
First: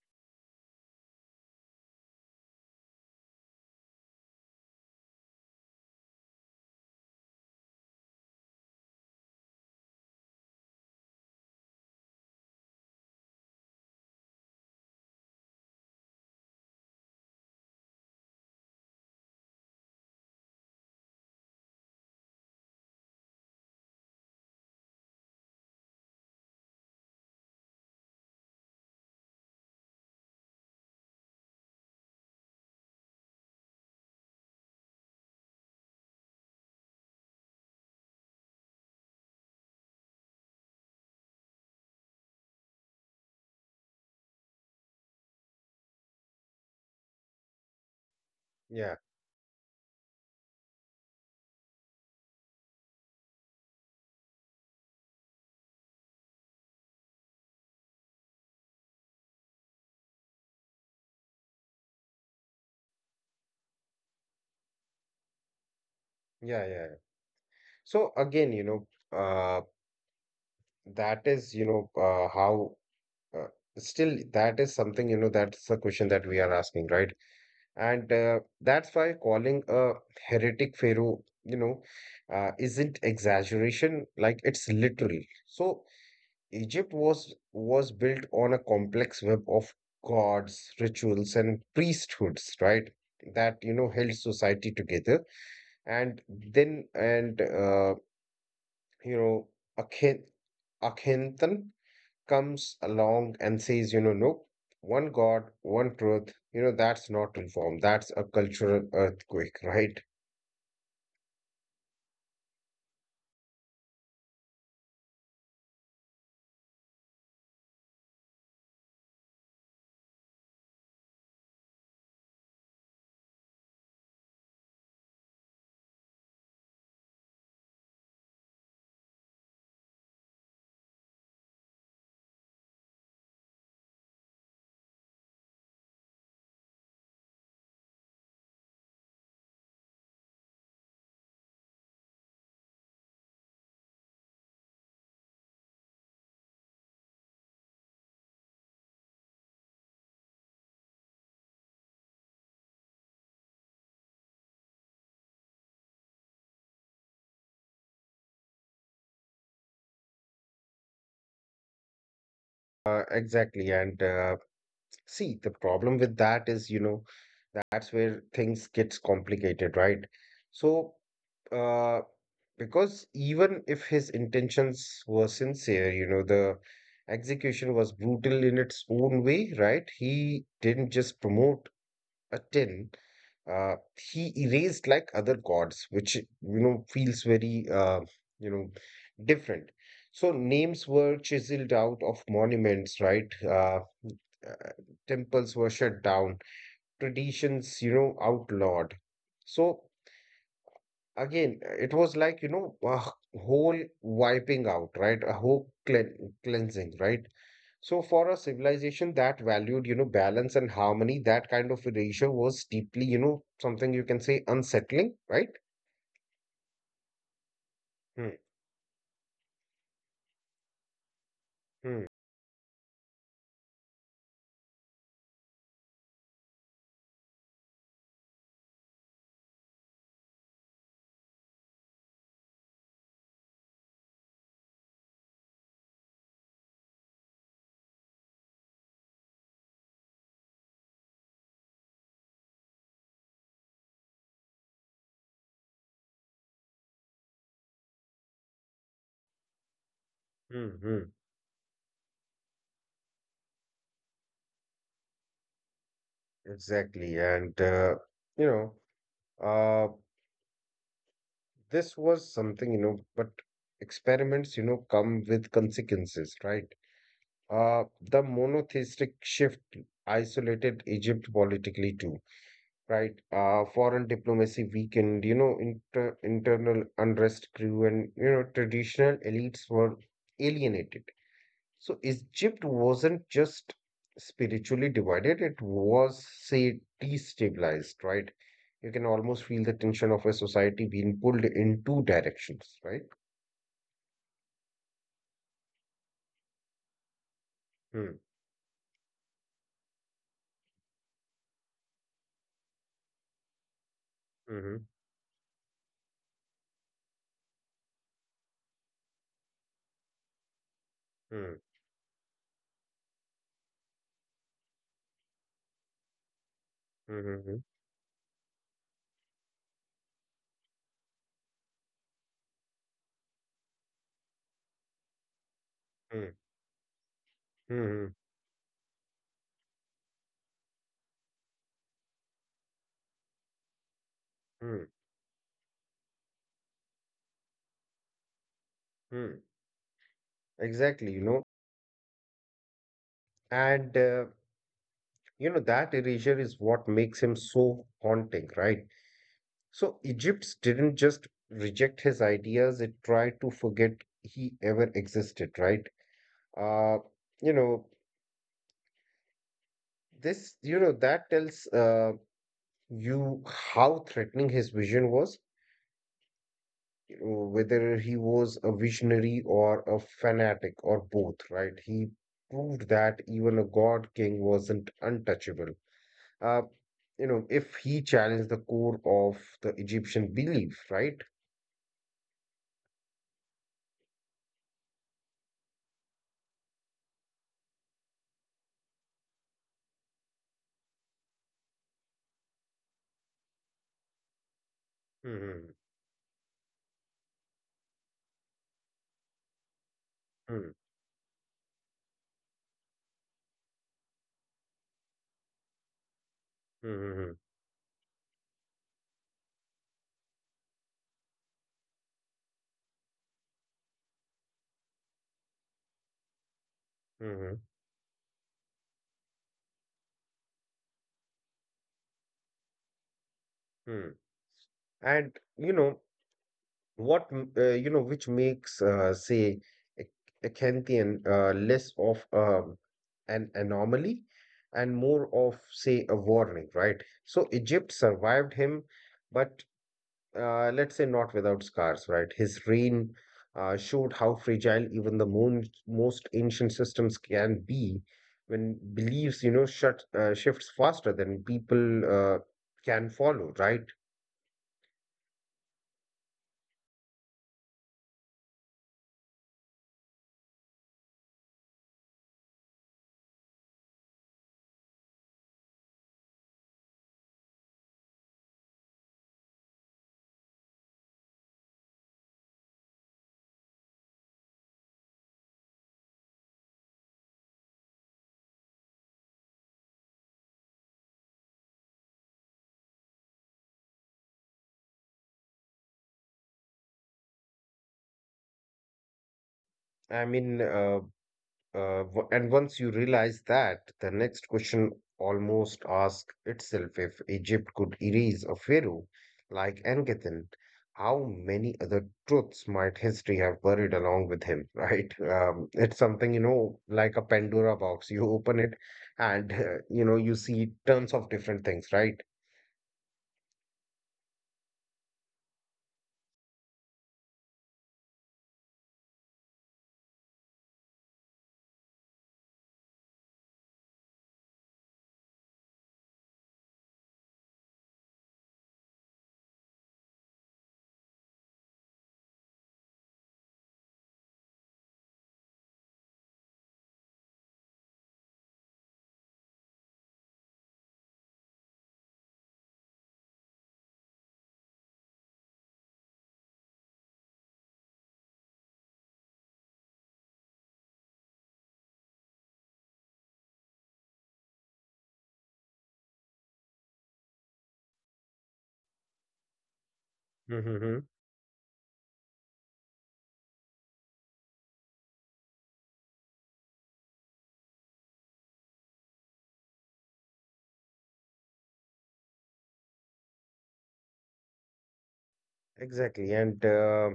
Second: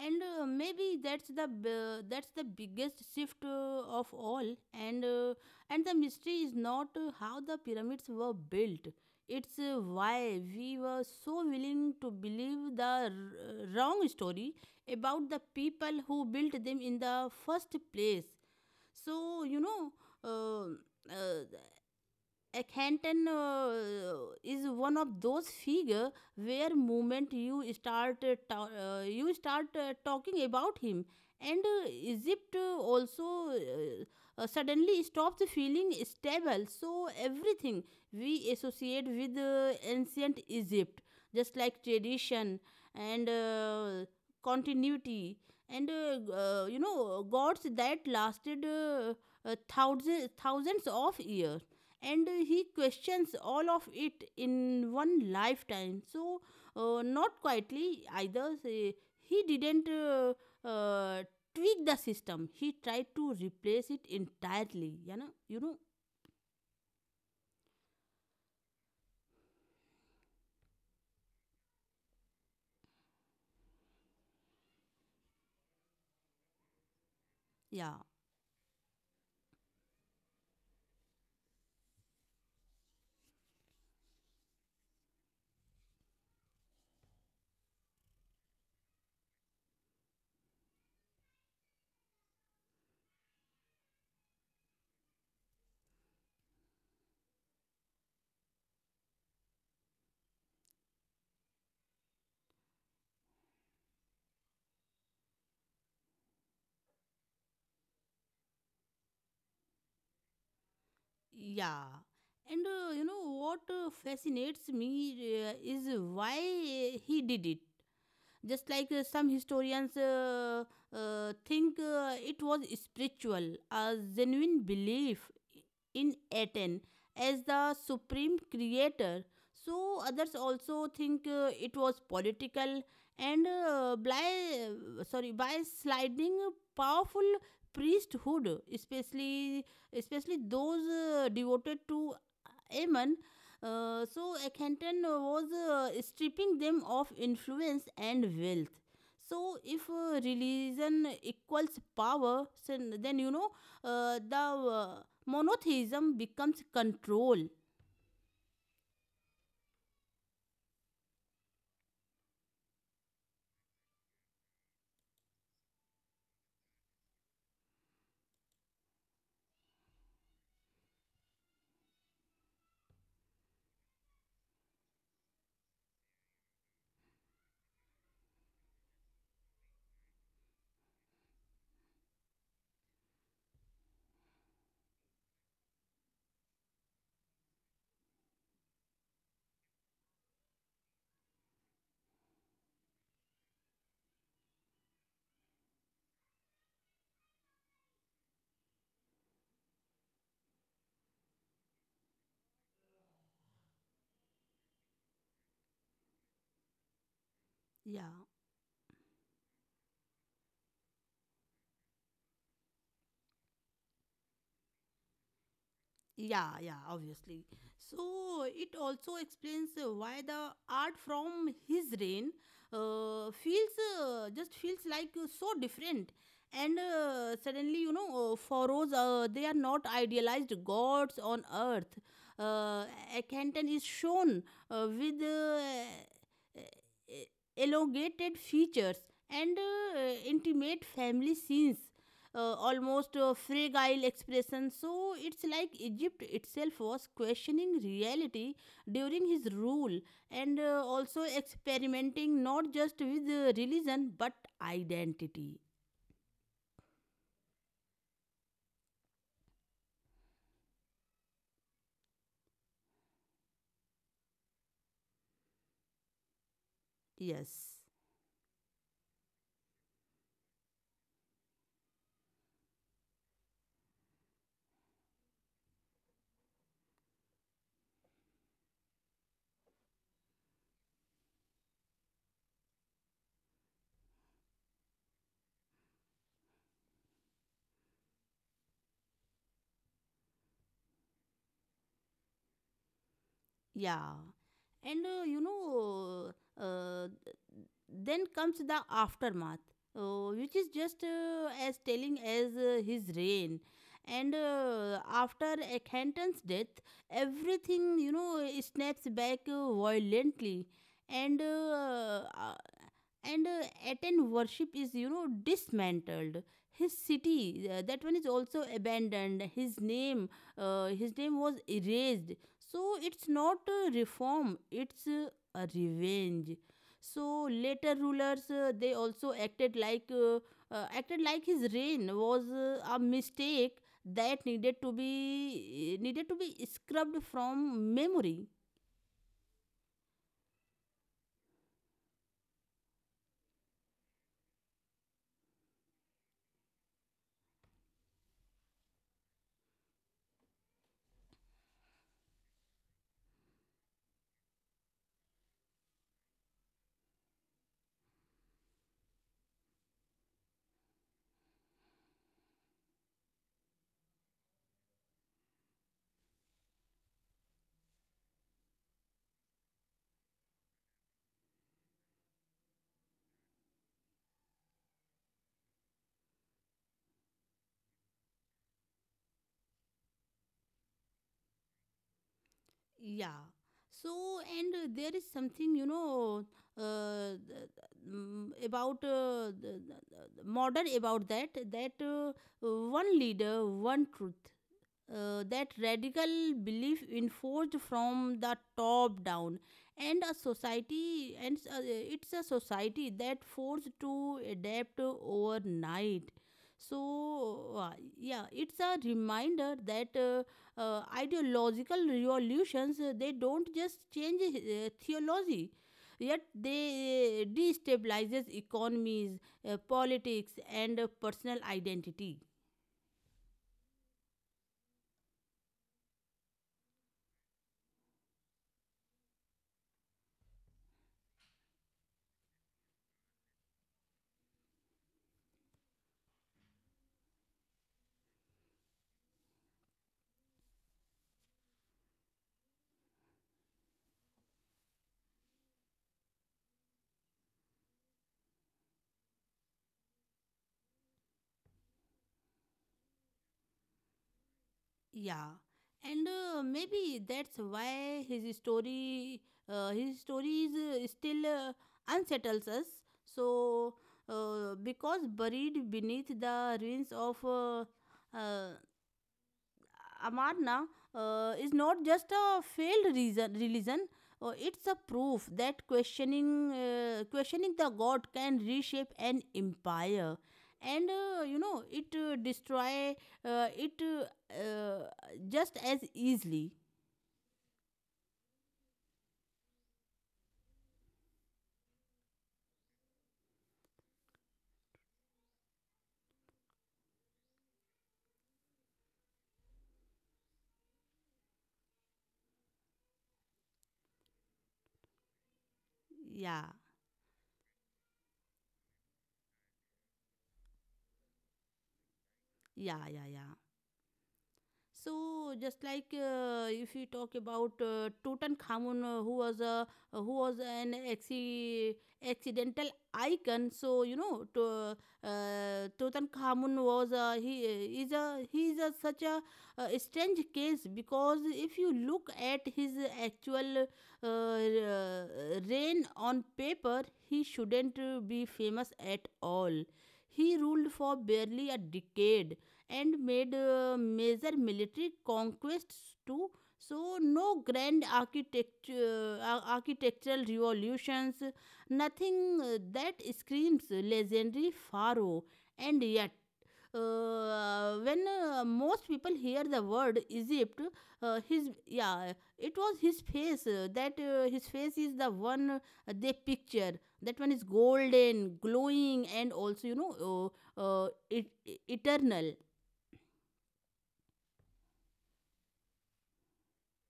Speaker 1: and maybe that's that's the biggest shift of all and the mystery is not how the pyramids were built. It's why we were so willing to believe the wrong story about the people who built them in the first place. so you know uh, uh, Akhenaten is one of those figure where moment you start you start talking about him, and Egypt also uh, suddenly stops feeling stable. So everything we associate with ancient Egypt, just like tradition and continuity and you know, gods that lasted
Speaker 2: Yeah,
Speaker 1: thousands thousands of years, and he questions all of it in one lifetime. So not quietly either, say, he didn't uh, tweak the system. He tried to replace it entirely, you know, you know.
Speaker 2: yeah, yeah, yeah. So again, know, uh, that is, you know, how. Uh, Still, that is something, that's the question that we are asking, right?
Speaker 1: Yeah,
Speaker 2: And that's why calling a heretic pharaoh, you know, isn't exaggeration, like it's literal. So Egypt was built on a complex web of gods, rituals, and priesthoods, right? That, held society together. And then, you know, Akhen Akhenaten comes along and says, nope, one God, one truth, that's not reform. That's a cultural earthquake, right?
Speaker 1: yeah, and you know what fascinates me is why he did it. Just like some historians think it was spiritual, a genuine belief in Aten as the supreme creator. So others also think it was political and by sorry by sliding powerful priesthood, especially especially those devoted to Amen. So Akhenaten was stripping them of influence and wealth. So if religion equals power, so then you know the monotheism becomes control.
Speaker 2: Exactly. And see, the problem with that is, that's where things gets complicated, right? So, uh, because even if his intentions were sincere, the execution was brutal in its own way, right? He didn't just promote a 10, uh, he erased like other gods, which, feels very, you know, different. So names were chiseled out of monuments, right? Uh, Temples were shut down, traditions, outlawed. So again, it was like, a whole wiping out, right? A whole cleansing, right? So
Speaker 1: Yeah.
Speaker 2: for a civilization that valued, balance and harmony, that kind of erasure was deeply, something you can say unsettling, right?
Speaker 1: Yeah, yeah, obviously.
Speaker 2: Hmm,
Speaker 1: So it also explains why the art from his
Speaker 2: hmm,
Speaker 1: reign feels just feels like so different. And suddenly, you know, pharaohs they are not idealized gods on earth. Uh, Akhenaten is shown with e- e-, elongated features and intimate family scenes, almost fragile expression. So it's like Egypt itself was questioning reality during his rule and
Speaker 2: hmm, hmm.
Speaker 1: also experimenting not just with religion but identity.
Speaker 2: Exactly. And you know, uh, this was something, but experiments, come with consequences, right?
Speaker 1: Yes.
Speaker 2: Uh, the monotheistic shift isolated Egypt politically too. Right. Foreign diplomacy weakened, internal unrest grew and, traditional elites were alienated. So Egypt wasn't just spiritually divided, it was, say, destabilized, right? You can almost feel the tension of a society being pulled in two directions, right?
Speaker 1: Yeah. And you know uh,
Speaker 2: Hmm.
Speaker 1: then comes the aftermath, which is just as telling as his reign. And
Speaker 2: Mm-hmm.
Speaker 1: after Akhenaten's death, everything, you know, snaps back violently, and uh,
Speaker 2: Hmm.
Speaker 1: uh, and Aten worship is, you know, dismantled. His
Speaker 2: Mm-hmm.
Speaker 1: city, that one is also abandoned. His name was erased. So it's not a reform; it's a
Speaker 2: Hmm.
Speaker 1: revenge. So later
Speaker 2: Hmm.
Speaker 1: rulers, they also acted like his reign was a mistake that
Speaker 2: Hmm.
Speaker 1: needed to be scrubbed from memory.
Speaker 2: Hmm. Exactly, And you know, that erasure is what makes him so haunting, right? So Egypt didn't just reject his ideas, it tried to forget he ever existed, right? Uh, you know, this, that tells you how threatening his vision was, whether he was a visionary or a fanatic or both, right? He proved that even a god king wasn't untouchable. uh, if he challenged the core of the Egyptian belief, right?
Speaker 1: Yeah. So, and there is something, you know, uh, th- about the modern about that, that one leader, one truth, that
Speaker 2: Mm-hmm.
Speaker 1: radical belief enforced from the top down and a
Speaker 2: Mm-hmm.
Speaker 1: society and it's a society that forced to adapt overnight.
Speaker 2: Mm-hmm.
Speaker 1: So yeah, it's a reminder that ideological revolutions they don't just change theology, yet
Speaker 2: Mm-hmm.
Speaker 1: they destabilizes economies, politics and personal identity.
Speaker 2: hmm And you know what, which makes say Ec- Acanthian less of an anomaly and more of, say, a warning, right? So Egypt survived him, but let's say not without scars, right? His reign showed how fragile even the most ancient systems can be when beliefs, shifts faster than people can follow, right?
Speaker 1: Yeah, and maybe that's why his story is still unsettles us. So, because buried beneath the ruins of uh, Amarna is not just a failed reason, religion. It's a proof that questioning the god can reshape an empire, and you know it destroy it just as easily.
Speaker 2: I mean, and once you realize that, the next question almost asks itself: if Egypt could erase a pharaoh like Akhenaten, how many other truths might history have buried along with him, right? It's something,
Speaker 1: Yeah,
Speaker 2: like a Pandora box. You open it and, you see tons of different things, right?
Speaker 1: yeah, yeah, yeah. So just like if we talk about Tutankhamun, who was an accidental icon. So you know, to, Tutankhamun was a, he is a he is a such a, strange case because if you look at his actual reign on paper, he shouldn't be famous at all. He ruled for barely a decade and made major military conquests too. So, no grand architect, architectural revolutions, nothing that screams legendary pharaoh. And yet, when most people hear the word Egypt,
Speaker 2: Mm-hmm.
Speaker 1: his yeah, it was his face that his face is the one they picture. That one is golden, glowing, and also you know eternal.
Speaker 2: Exactly.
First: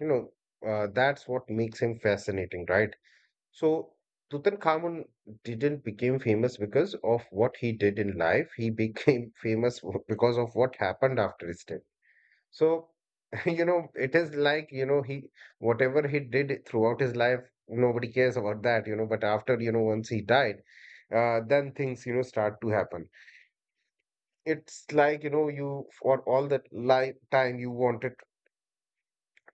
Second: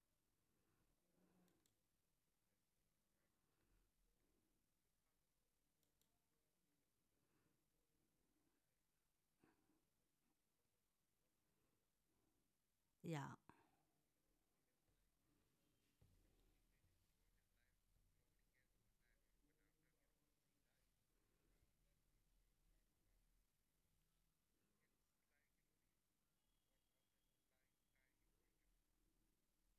Speaker 2: you know, that's what makes him fascinating, right? So Tutankhamun didn't become famous because of what he did in life. He became famous because of what happened after his death. So,
Speaker 1: Yeah,
Speaker 2: it is like, he whatever he did throughout his life, nobody cares about that, but after, once he died, then things, start to happen. It's like, you for all that life time you wanted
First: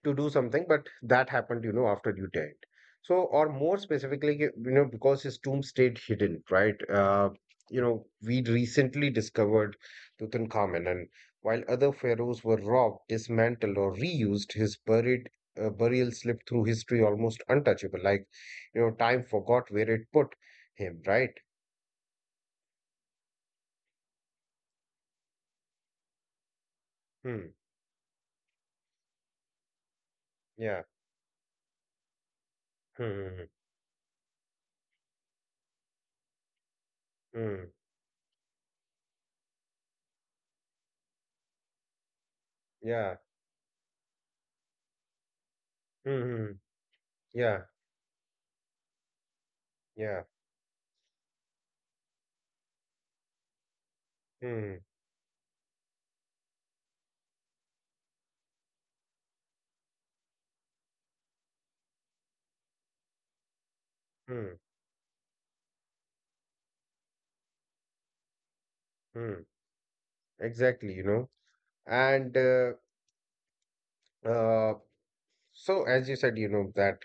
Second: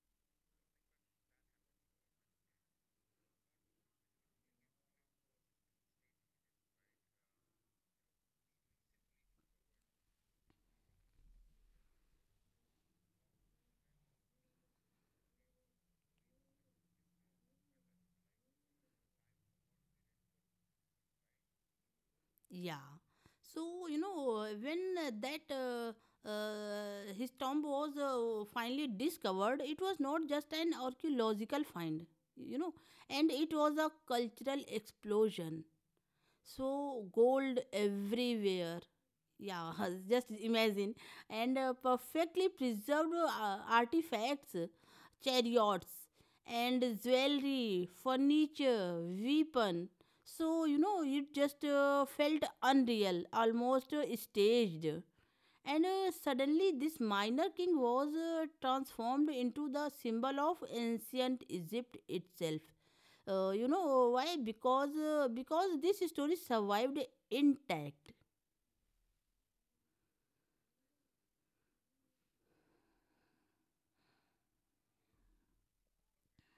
Speaker 2: to do something, but that happened, after you died. So, or more specifically, because his tomb stayed hidden, right? We recently discovered Tutankhamen, and while other pharaohs were robbed, dismantled, or reused, his buried burial slipped through history almost untouchable. Like, time forgot where it put him, right?
Speaker 1: yeah. So, you know, when that his
Speaker 2: Hmm.
Speaker 1: tomb was finally discovered, it was not just
Speaker 2: Yeah.
Speaker 1: an archaeological find, you know, and
Speaker 2: Hmm.
Speaker 1: it was a cultural explosion. So
Speaker 2: Hmm. Hmm, hmm.
Speaker 1: gold everywhere, yeah, just imagine, and perfectly
Speaker 2: Yeah.
Speaker 1: preserved artifacts,
Speaker 2: Hmm. Hmm,
Speaker 1: chariots
Speaker 2: hmm.
Speaker 1: and
Speaker 2: Yeah.
Speaker 1: jewelry, furniture, weapon.
Speaker 2: Yeah.
Speaker 1: So you know it just felt unreal, almost
Speaker 2: Hmm.
Speaker 1: staged. And suddenly this minor king was transformed into the symbol of ancient Egypt itself. You
Speaker 2: Hmm.
Speaker 1: know why? Because this story survived intact.
Speaker 2: Hmm. Exactly. You know. And uh, so, as you said, you know that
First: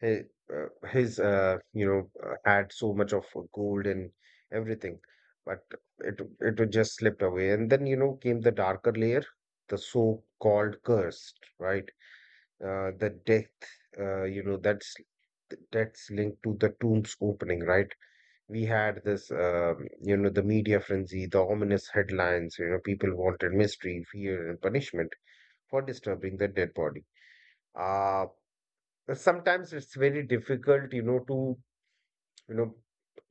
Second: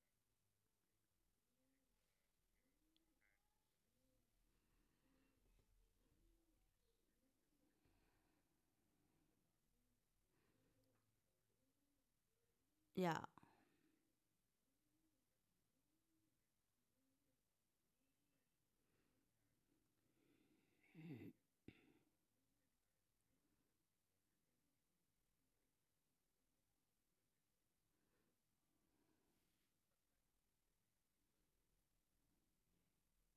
Speaker 2: his, had so much of gold and everything, but it was just slipped away. And then came the darker layer, the so-called cursed, right? The
Speaker 1: Yeah,
Speaker 2: death, uh, you know, that's that's linked to the tomb's opening, right? We had this, the media frenzy, the ominous headlines. People wanted mystery, fear, and punishment for disturbing the dead body. uh Sometimes it's very difficult, to, you know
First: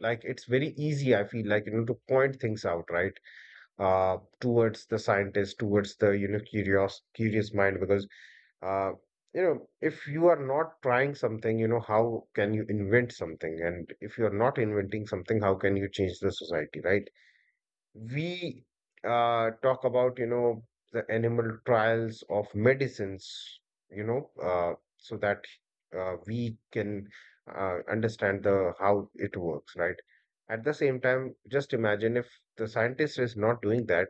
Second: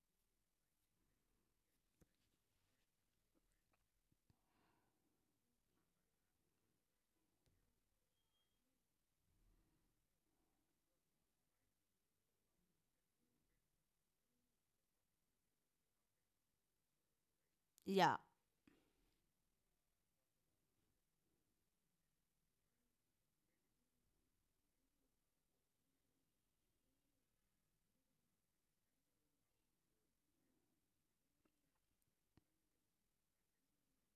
Speaker 2: like, it's very easy, I feel like, to point things out, right? Towards the scientist, towards the, curious mind, because uh if you are not trying something, how can you invent something? And if you are not inventing something, how can you change the society, right?
Speaker 1: yeah,
Speaker 2: We talk about, the animal trials of medicines, you know uh, so that we can understand the how it works, right? At the same time, just imagine if the scientist is not doing that,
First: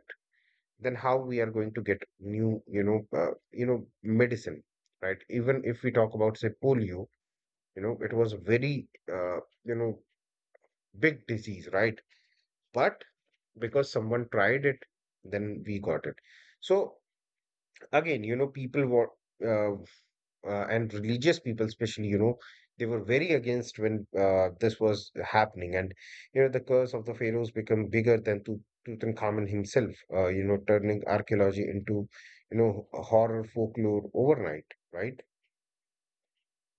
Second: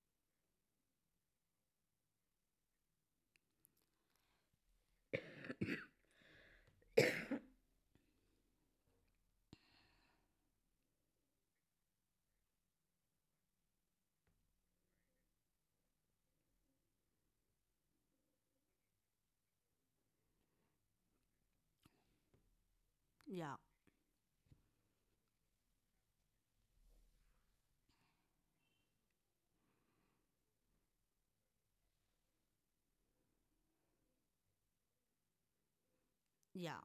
Speaker 2: then how we are going to get new, medicine, right? Even if we talk about, say, polio, it was a very, you know big disease, right? But because someone tried it, then we got it. So again, people were, uh, and religious people, especially, they were very
Speaker 1: yeah,
Speaker 2: against when this was happening, and the curse of the pharaohs become bigger than Tutankhamun himself. Turning archaeology into, horror folklore overnight, right?
Speaker 1: yeah.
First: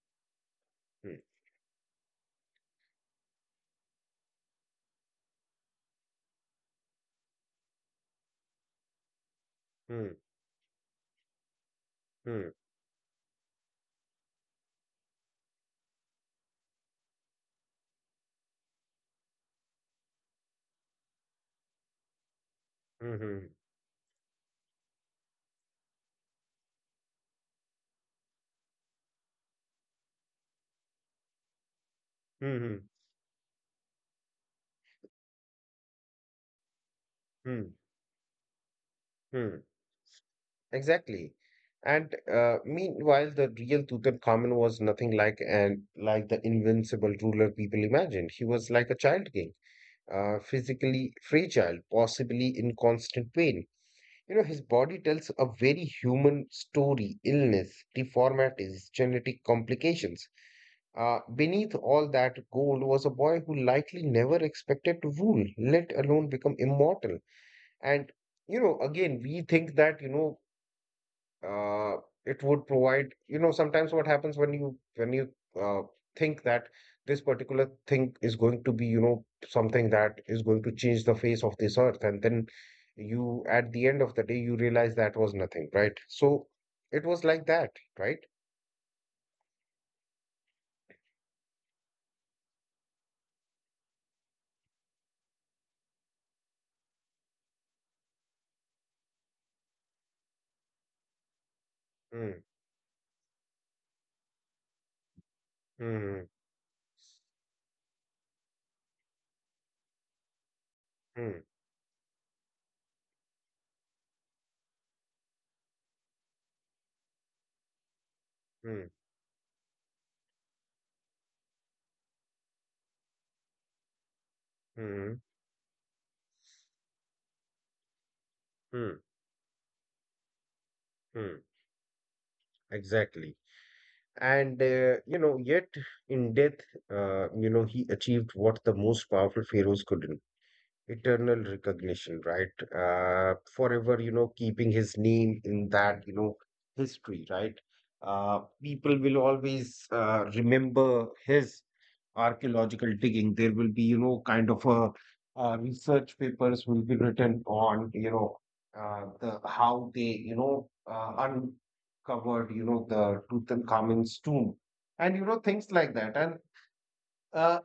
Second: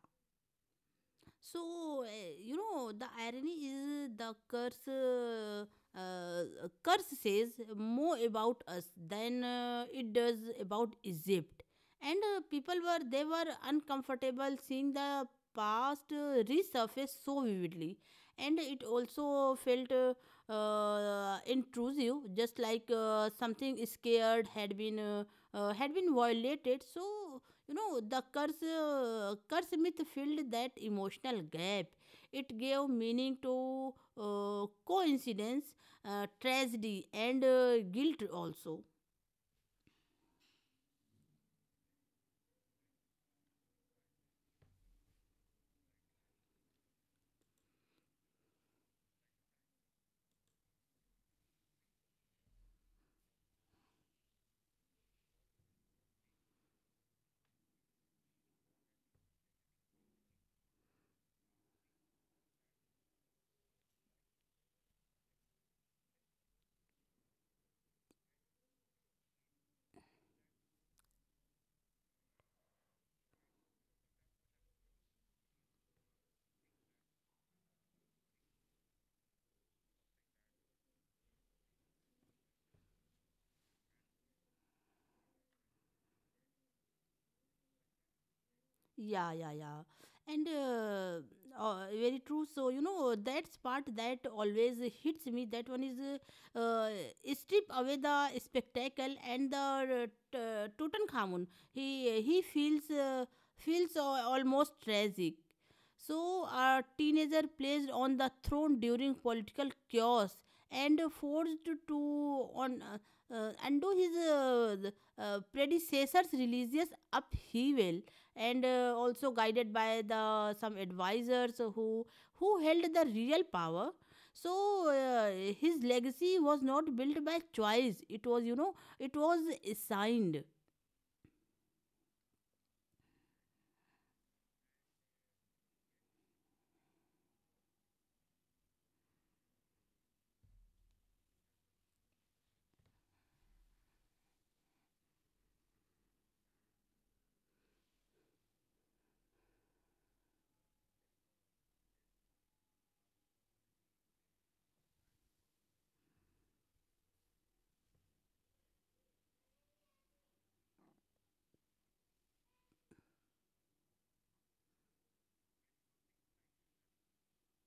Speaker 2: Hmm.
Speaker 1: So, you know, the irony is the curse. Uh, Curse says more about us than it
Speaker 2: Hmm.
Speaker 1: does about Egypt, and
Speaker 2: Hmm.
Speaker 1: people were they were uncomfortable seeing the past resurface so vividly, and it also felt intrusive, just like
Speaker 2: Hmm.
Speaker 1: something scared had been violated. So you know, the curse, curse myth filled that emotional gap. It
Speaker 2: Hmm. Hmm.
Speaker 1: gave meaning to coincidence, tragedy, and
Speaker 2: Hmm.
Speaker 1: guilt also.
Speaker 2: Hmm. Exactly. And Meanwhile, the real Tutankhamun was nothing like the invincible ruler people imagined. He was like a child king, physically fragile, possibly in constant pain. His body tells a very human story: illness, deformities, genetic complications. Beneath all that gold was a boy who likely never expected to rule, let alone become immortal. And, again, we think that, uh, it would provide, sometimes what happens when you uh, think that this particular thing is going to be, something that is going to change the face of this earth, and then you, at the end of the day, you realize that was nothing, right? So it was like that, right?
Speaker 1: Yeah, yeah, yeah. And very true. So, you know, that's part that always hits me. That one is uh, uh, strip away the spectacle and the Tutankhamun. He
Speaker 2: Mm,
Speaker 1: feels feels almost tragic.
Speaker 2: mm,
Speaker 1: So, a teenager placed on the throne during political chaos and
Speaker 2: mm,
Speaker 1: forced to on undo his predecessor's religious upheaval and
Speaker 2: mm,
Speaker 1: also guided by the some advisors who held the real power. So
Speaker 2: mm,
Speaker 1: uh, his legacy was not built by choice, it was, you know,
Speaker 2: mm,
Speaker 1: it was assigned.
Speaker 2: mm. Exactly. And, yet in death, he achieved what the most powerful pharaohs couldn't: eternal recognition, right? Forever, keeping his name in that, history, right? People will always remember his archaeological digging. There will be, kind of a research papers will be written on, the how they, uncovered, the Tutankhamun's tomb, and, things like that, and. Uh,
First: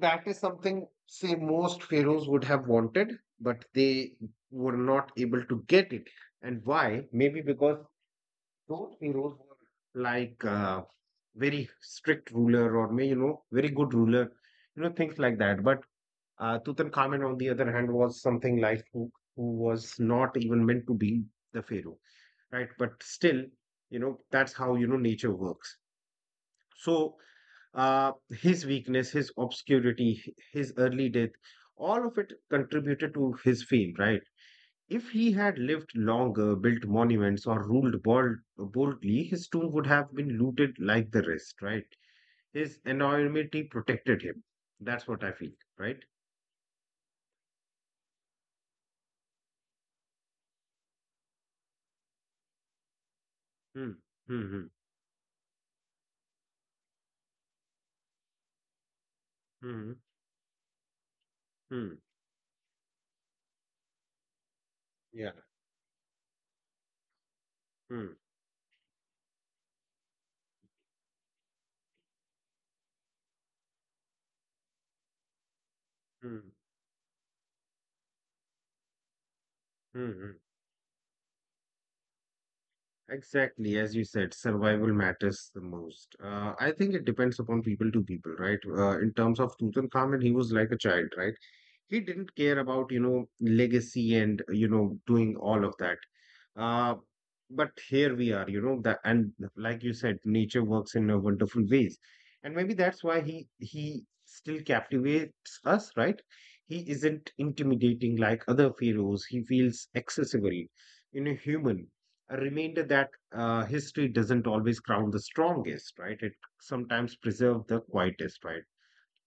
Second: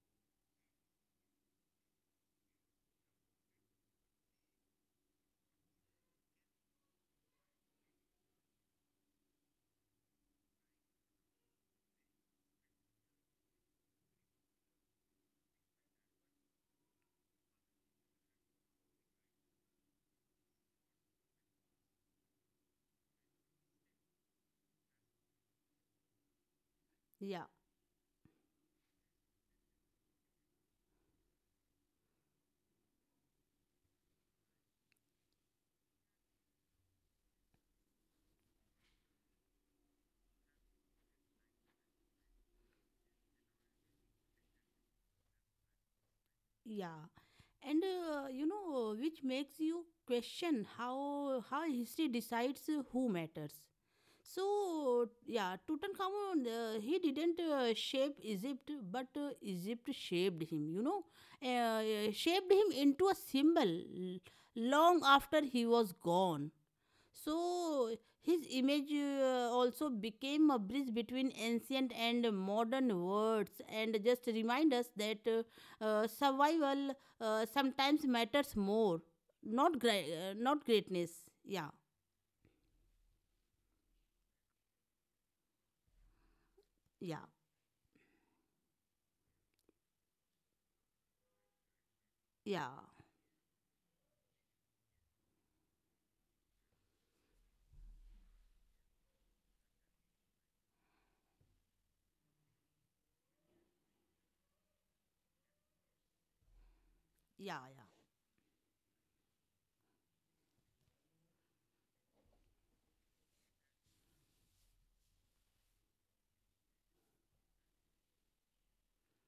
Speaker 2: that is something, say, most pharaohs would have wanted, but they were not able to get it. And why? Maybe because those pharaohs were like, very strict ruler, or may, very good ruler, things like that. But Tutankhamen, on the other hand, was something like who was not even meant to be the pharaoh, right? But still, that's how, nature works. So
Speaker 1: Yeah,
Speaker 2: uh, his weakness, his obscurity, his early death, all of it contributed to his fame, right? If he had lived longer, built monuments, or ruled boldly, his tomb would have been looted like the rest, right? His anonymity protected him. That's what I feel, right?
Speaker 1: yeah, and you know, which makes you question how history decides who matters.
Speaker 2: Hmm. Hmm.
Speaker 1: So,
Speaker 2: Hmm.
Speaker 1: yeah, Tutankhamun, he didn't shape Egypt, but
Speaker 2: Hmm.
Speaker 1: Egypt shaped him, you know,
Speaker 2: Hmm.
Speaker 1: shaped him into a symbol long
Speaker 2: Yeah.
Speaker 1: after he was gone. So,
Speaker 2: Hmm.
Speaker 1: his image also became a bridge between ancient and modern words and just remind us that
Speaker 2: Hmm.
Speaker 1: survival sometimes matters more,
Speaker 2: Hmm.
Speaker 1: not greatness. Yeah,
Speaker 2: Exactly, as you said, survival matters the most. I think it
Speaker 1: yeah,
Speaker 2: depends upon people to people, right? In terms of Tutankhamun, he was like a child, right? He didn't care
Speaker 1: yeah,
Speaker 2: about, legacy and, doing all of that. uh but here we are, that, and like you said, nature works in a wonderful ways. And maybe that's why he still captivates us, right? He isn't
Speaker 1: yeah, yeah.
Speaker 2: intimidating like other pharaohs, he feels accessible. Human, a reminder that, history doesn't always crown the strongest, right? It sometimes preserves the quietest, right?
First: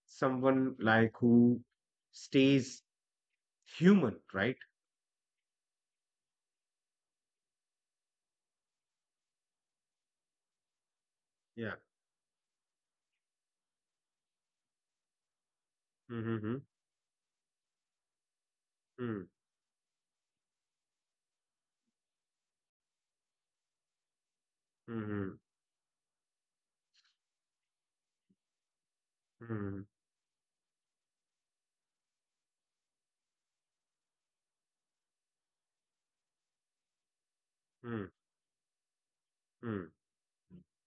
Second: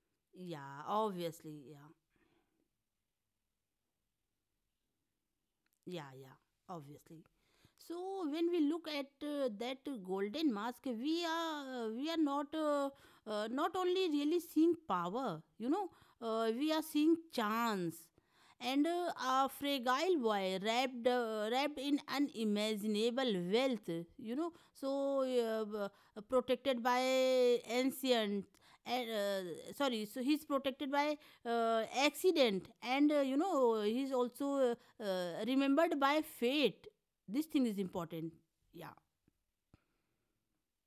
Speaker 2: Someone
Speaker 1: Yeah,
Speaker 2: like who
Speaker 1: obviously, yeah.
Speaker 2: stays human, right?
Speaker 1: Yeah, yeah, obviously. So when we look at that golden mask,
Speaker 2: Yeah.
Speaker 1: we are not not only really seeing power, you know,
Speaker 2: Mm-hmm.
Speaker 1: we are seeing chance and
Speaker 2: Mm-hmm.
Speaker 1: a fragile boy wrapped wrapped in unimaginable wealth, you know, so
Speaker 2: Mm-hmm.
Speaker 1: protected by ancient. And, sorry, so he's protected by accident, and you know he's also remembered by fate. This thing is
Speaker 2: Mm-hmm.
Speaker 1: important. Yeah,
Speaker 2: Mm-hmm.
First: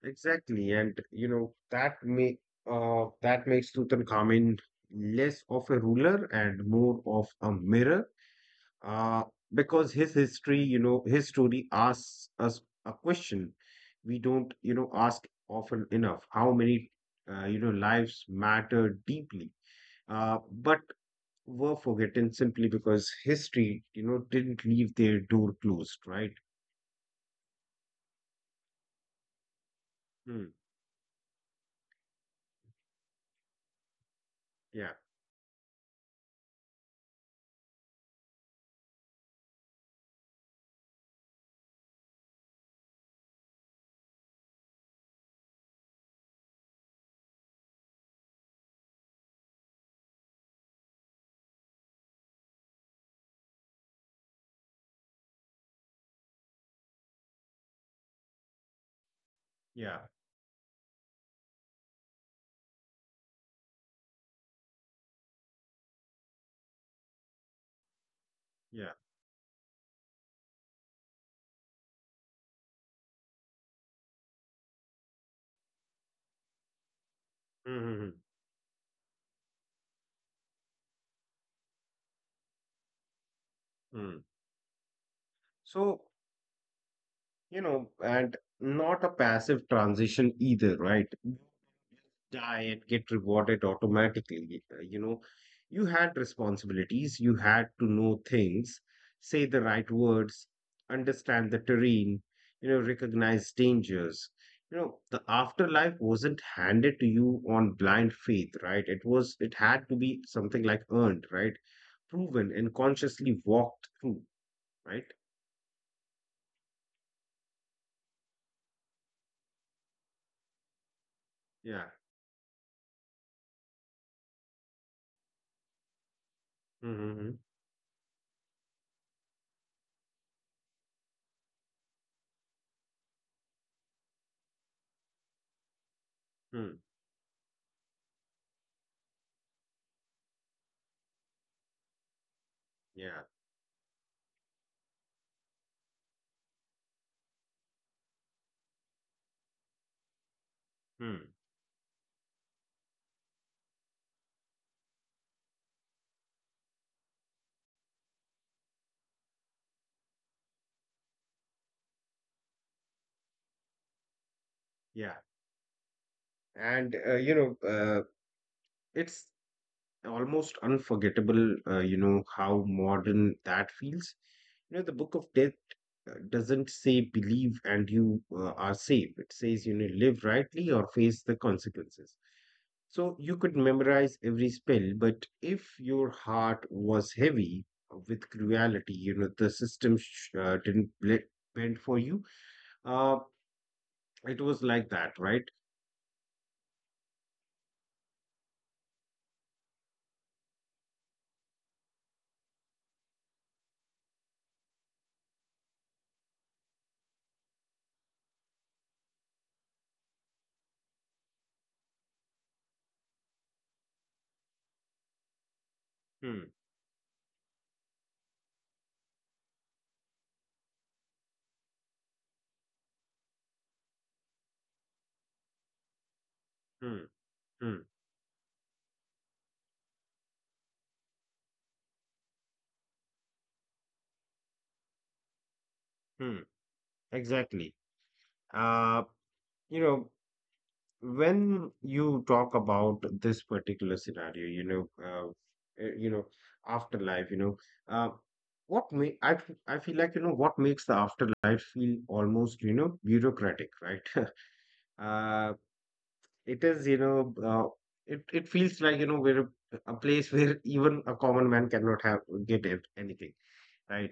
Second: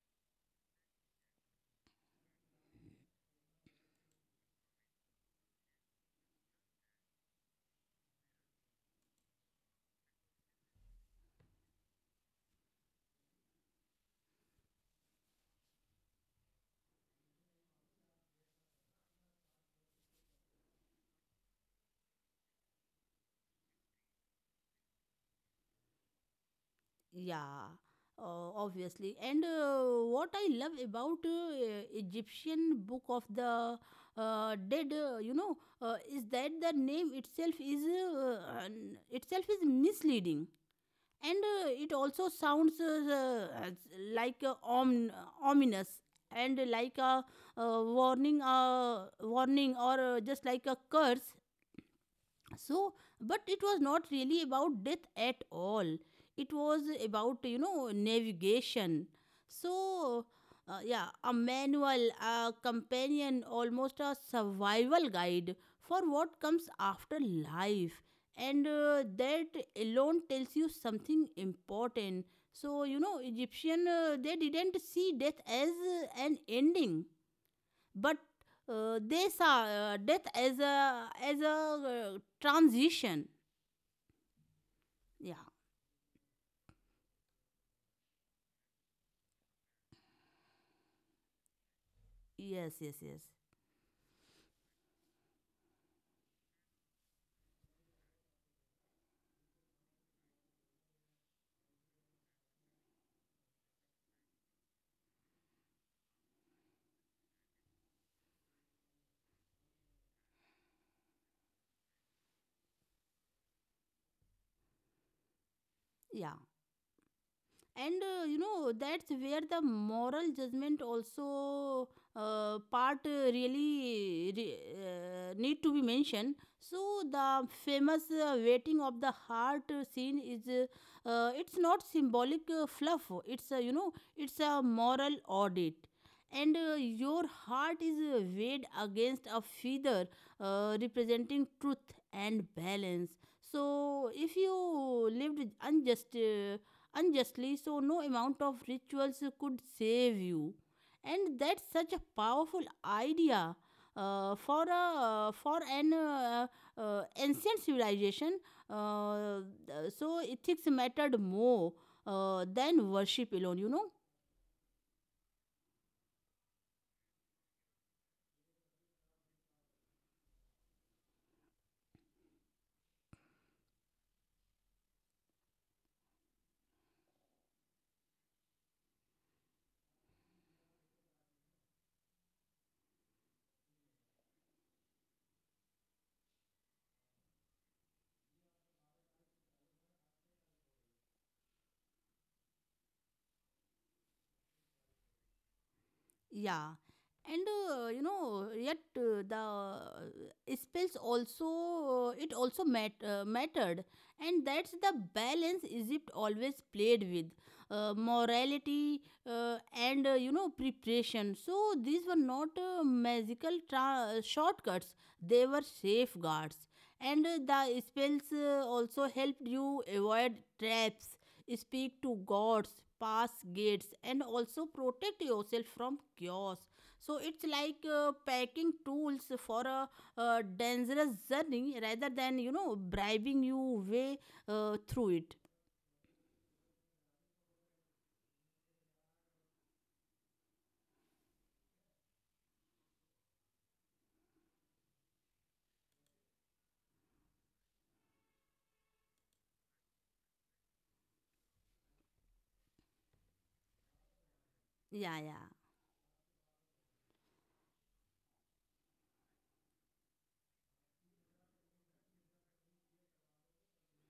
Speaker 2: Exactly, and that makes Tutankhamun less of a ruler and more of a mirror, uh, because his history, his story asks us a question we don't, ask often enough. How many, lives matter deeply? But were forgotten simply because history, didn't leave their door closed, right?
Speaker 1: yeah, obviously. And what I
Speaker 2: Hmm.
Speaker 1: love about Egyptian Book of the Dead,
Speaker 2: Yeah,
Speaker 1: you know, is that the name itself is itself is misleading. And it also sounds like ominous and like a warning, or just like a curse. So but it was not really about death at all, it was about, you know, navigation.
Speaker 2: yeah,
Speaker 1: So yeah, a manual, a companion, almost a survival guide for what comes after life. And
Speaker 2: yeah.
Speaker 1: that alone tells you something important. So you know Egyptian, they didn't see death as an ending,
Speaker 2: Mm-hmm.
Speaker 1: but they saw death as a transition.
Speaker 2: Hmm.
Speaker 1: Yeah.
Speaker 2: So, and not a passive transition either, right? Die
Speaker 1: Yes,
Speaker 2: and
Speaker 1: yes,
Speaker 2: get
Speaker 1: yes.
Speaker 2: rewarded automatically. You had responsibilities, you had to know things, say the right words, understand the terrain, recognize dangers. The afterlife wasn't handed to you on blind faith, right? It had to be something like earned, right? Proven and consciously walked through, right?
Speaker 1: Yeah, and you know, that's where the moral judgment also
Speaker 2: Yeah.
Speaker 1: part really need to be mentioned. So
Speaker 2: Mm-hmm, mm-hmm.
Speaker 1: the famous waiting of the heart scene is it's not symbolic fluff, it's a you know it's a moral audit. And
Speaker 2: Hmm.
Speaker 1: your heart is weighed against a feather representing truth and balance.
Speaker 2: Yeah.
Speaker 1: So if you lived unjustly, so no amount of rituals could save you.
Speaker 2: Hmm.
Speaker 1: And that's such a powerful idea. For an ancient civilization, uh, so ethics mattered more than worship alone, you know.
Speaker 2: Yeah. And, it's almost unforgettable, how modern that feels. The Book of Death doesn't say, "Believe and you are safe." It says, "Live rightly or face the consequences." So you could memorize every spell, but if your heart was heavy with cruelty, the system didn't bend for you. Uh, it was like that, right?
Speaker 1: Yeah, and you know, yet the spells also mattered, and that's the balance Egypt always played with, morality and you know preparation. So these were not shortcuts; they were
Speaker 2: Hmm,
Speaker 1: safeguards, and the spells also helped you avoid traps, speak to gods, pass gates, and also protect yourself from chaos. So
Speaker 2: hmm,
Speaker 1: it's like
Speaker 2: hmm,
Speaker 1: packing tools for a dangerous journey rather than you know bribing you way through it.
Speaker 2: hmm. Exactly. Uh, you know, when you talk about this particular scenario, afterlife, uh, what may I feel like, what makes the afterlife feel almost, bureaucratic, right?
Speaker 1: Yeah, yeah,
Speaker 2: uh, it is, it feels like, we're a place where even a common man cannot have get it, anything, right?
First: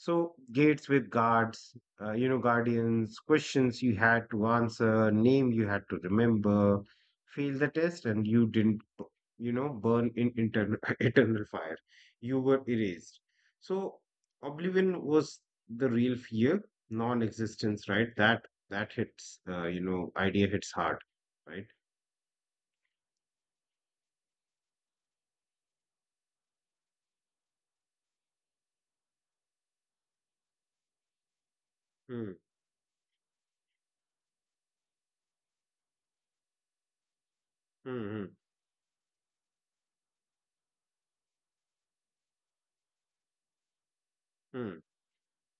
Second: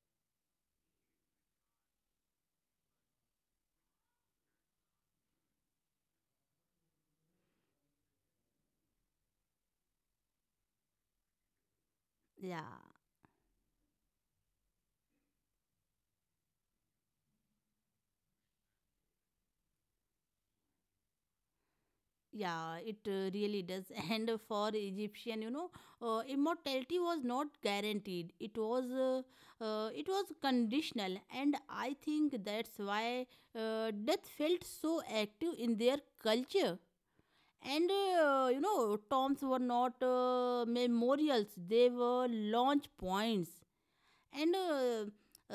Speaker 2: So gates with guards, guardians, questions you had to answer, name you had to remember, fail the test, and you didn't, burn in internal eternal fire. You were
Speaker 1: yeah.
Speaker 2: erased. So oblivion was the real fear, non-existence, right? That idea hits hard, right?
Speaker 1: Yeah, it really does. And for Egyptian, you know, immortality was not guaranteed. It was conditional, and I
Speaker 2: Hmm,
Speaker 1: think that's why death felt so active in their culture. And
Speaker 2: hmm, hmm,
Speaker 1: you know, tombs were not memorials; they were launch points and uh,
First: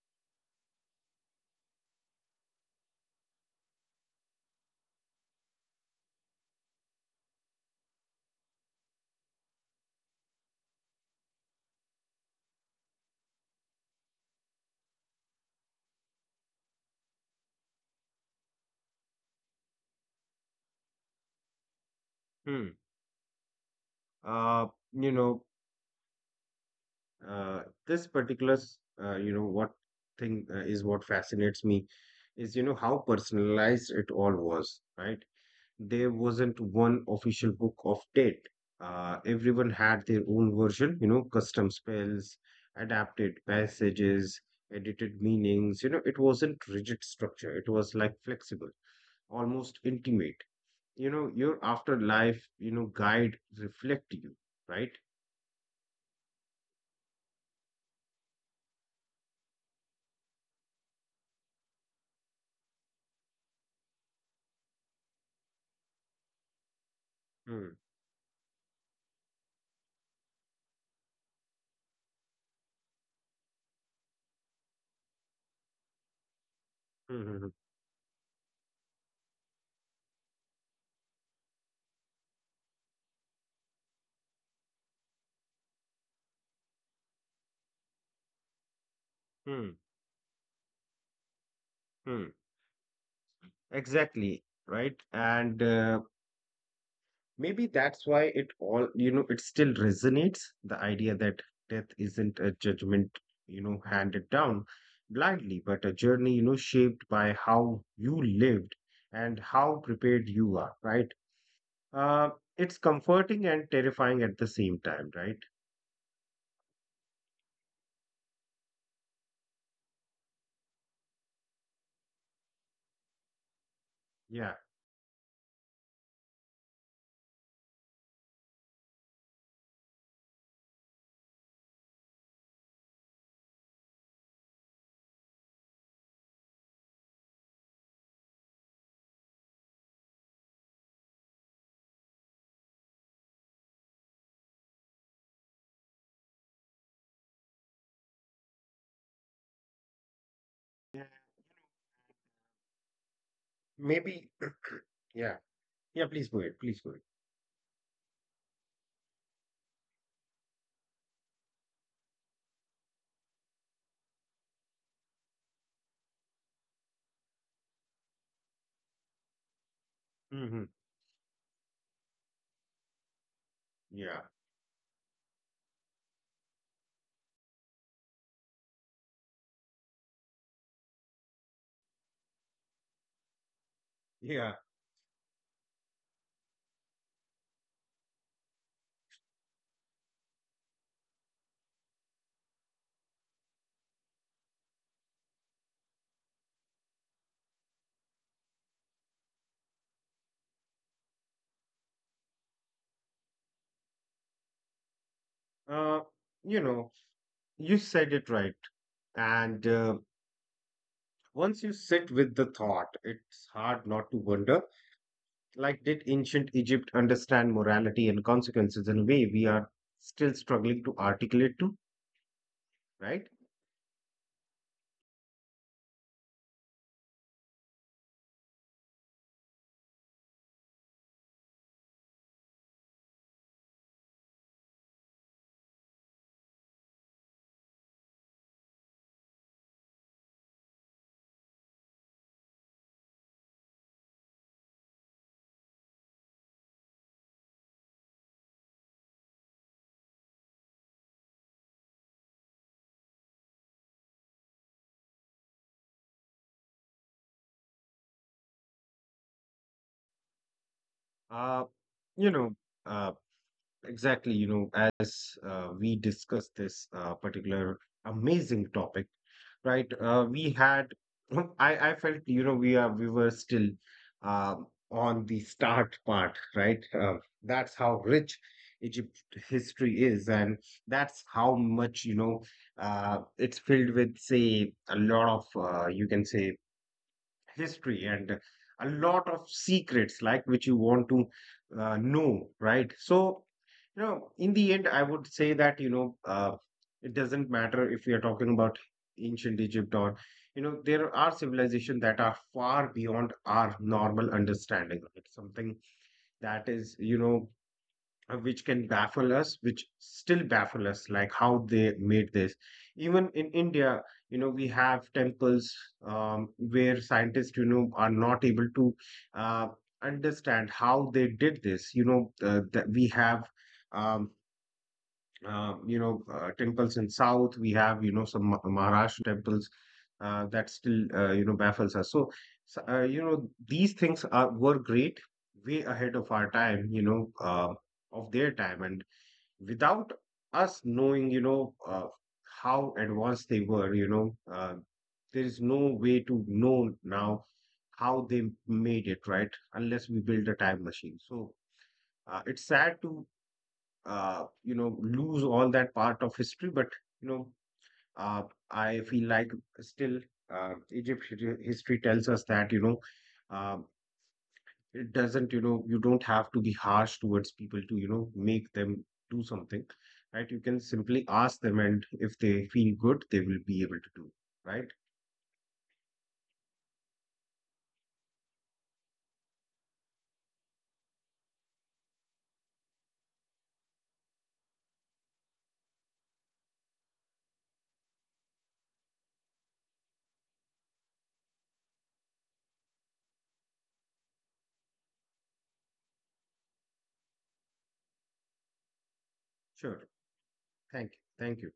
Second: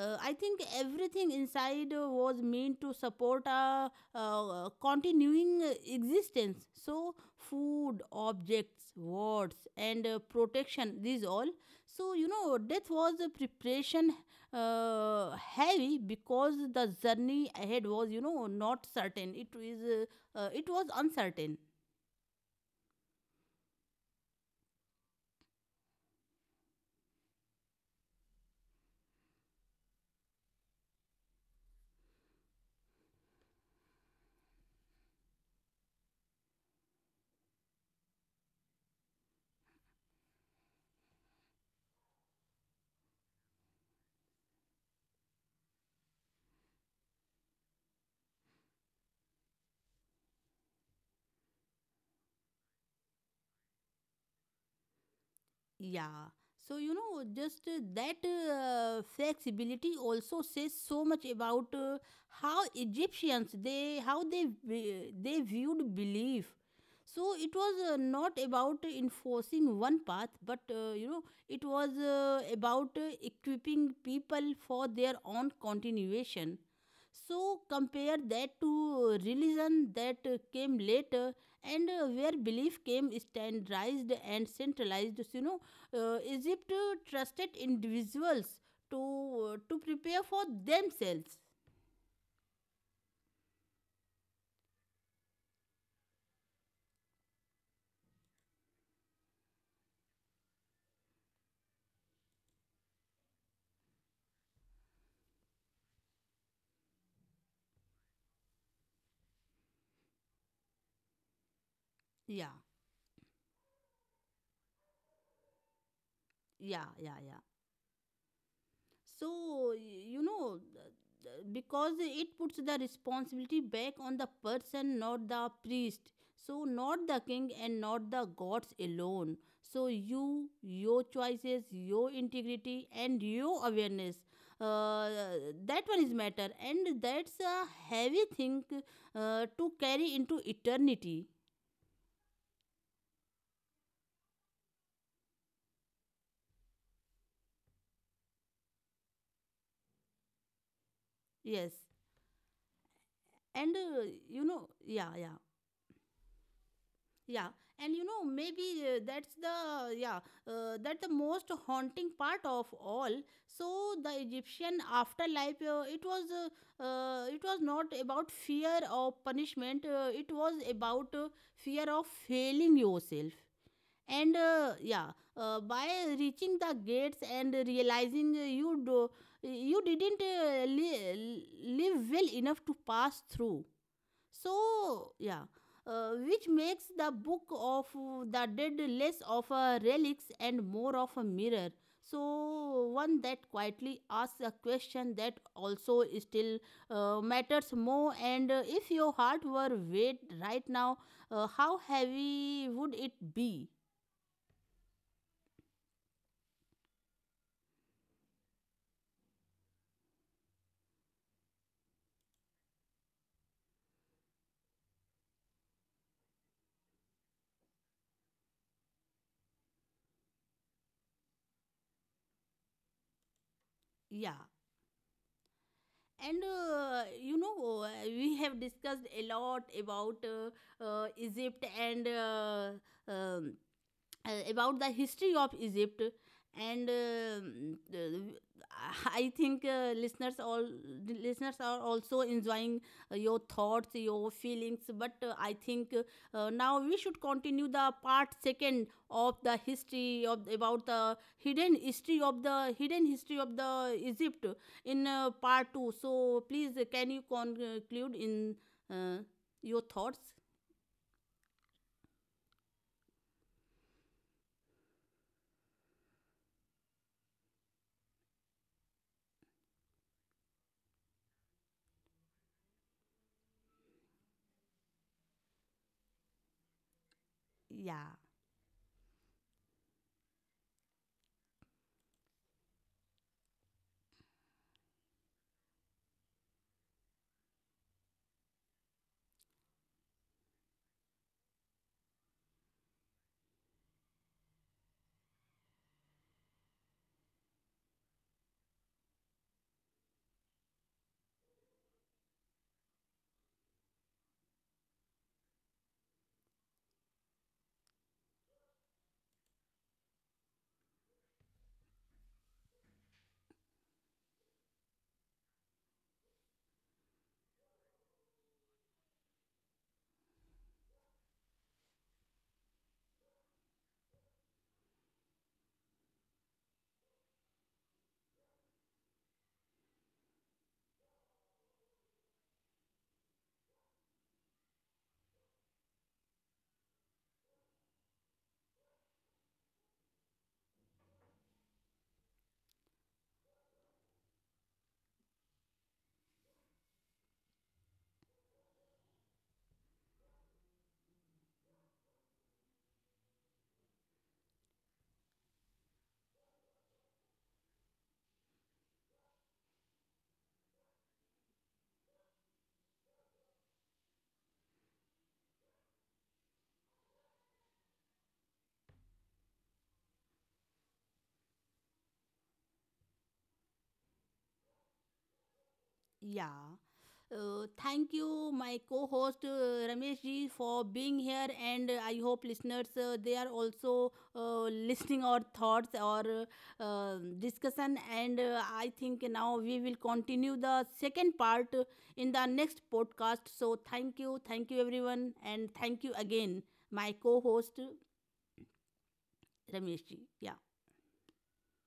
Speaker 1: uh, I think everything inside was meant to support a continuing existence. So food, objects, words and protection, these all. So you know death was a preparation, uh, heavy because the journey ahead was, you know, not certain, it is it was uncertain.
Speaker 2: hmm, hmm. Uh, you know, uh, this particular s- you know what thing, is what fascinates me, is, how personalized it all was, right? There wasn't one official book of date. Everyone had their own version, custom spells, adapted passages, edited meanings. It wasn't rigid structure, it was like flexible, almost intimate. Your afterlife, guide reflect you, right?
Speaker 1: Yeah. So, you know, just that flexibility also says so much about how Egyptians they how they vi- they viewed belief. So it
Speaker 2: Hmm.
Speaker 1: was not about enforcing one path, but you know it was about equipping people for their own continuation.
Speaker 2: Hmm.
Speaker 1: So
Speaker 2: Hmm.
Speaker 1: compare that to religion that came later and where belief came standardized and centralized. You know Egypt trusted individuals
Speaker 2: Hmm.
Speaker 1: to
Speaker 2: Hmm,
Speaker 1: prepare for themselves.
Speaker 2: hmm. Exactly, right? And Maybe that's why it all, you know, it still resonates the idea that death isn't a judgment, handed down blindly, but a journey, shaped by how you lived and how prepared you are, right? Uh,
Speaker 1: Yeah,
Speaker 2: it's comforting and terrifying at the same time, right?
Speaker 1: yeah, yeah, yeah. So you know, because it puts the responsibility back on the
Speaker 2: Yeah.
Speaker 1: person, not the priest. So not the king and not the gods alone. So you, your choices, your integrity, and your awareness. Uh, that one is matter, and that's a heavy thing to carry into eternity.
Speaker 2: Yeah.
Speaker 1: Yes, and
Speaker 2: Maybe,
Speaker 1: you know, yeah, yeah,
Speaker 2: yeah. Yeah, please go ahead. Please go
Speaker 1: yeah, and you know, maybe that's the yeah, that the most haunting part of all. So the Egyptian afterlife, it was not about fear of punishment. It was
Speaker 2: ahead. Hmm.
Speaker 1: about fear of failing yourself.
Speaker 2: Yeah.
Speaker 1: And yeah, by reaching the gates and realizing you didn't live well enough to pass through.
Speaker 2: Yeah.
Speaker 1: So, yeah, which makes the book of the dead less of a relics and more of a mirror. So, one that quietly asks a question that also still matters more. And if your heart were weight right now, how heavy would it be?
Speaker 2: Uh, you know, you said it right. And, once you sit with the thought, it's hard not to wonder, like, did ancient Egypt understand morality and consequences in a way we are still struggling to articulate to, right?
Speaker 1: Yeah. And you know, we have discussed a lot about Egypt and um, about the history of Egypt. And I think listeners all the listeners are also enjoying your thoughts, your feelings. But I think now we should continue the part second of the history of about the hidden history of the Egypt in part 2. So please can you conclude in uh, your thoughts.
Speaker 2: Uh, you know, uh, Exactly, as we discuss this particular amazing topic, right? We had, I felt, we were still, on the start part, right? That's how
Speaker 1: Yeah,
Speaker 2: rich Egypt history is, and that's how much, it's filled with, say, a lot of, you can say, history and a lot of secrets like which you want to know, right? So, in the end, I would say that, it doesn't matter if we are talking about ancient Egypt or, there are civilizations that are far beyond our normal understanding. It's something that is, which can baffle us, which still baffle us, like how they made this. Even in India, we have temples, where scientists, are not able to uh, understand how they did this. That we have. Um, Temples in South, we have, some Maharashtra temples that still, baffles us. So, these things are were great, way ahead of our time, of their time. And without us knowing, how advanced they were, there is no way to know now how they made it, right? Unless we build a time machine. So it's sad to, lose all that part of history, but, you know, uh, I feel like, still, Egypt history tells us that, uh, it doesn't you don't have to be harsh towards people to, make them do something, right? You can simply ask them, and if they feel good, they will be able to do, right?
Speaker 1: yeah, thank you my co-host, Ramesh ji, for being here, and I hope listeners they are also listening our thoughts or uh, discussion. And I think now we will continue the second part in the next podcast. So thank you, thank you everyone, and thank you again, my co-host Ramesh
Speaker 2: Sure.
Speaker 1: ji. Yeah.
Speaker 2: Thank you, thank you.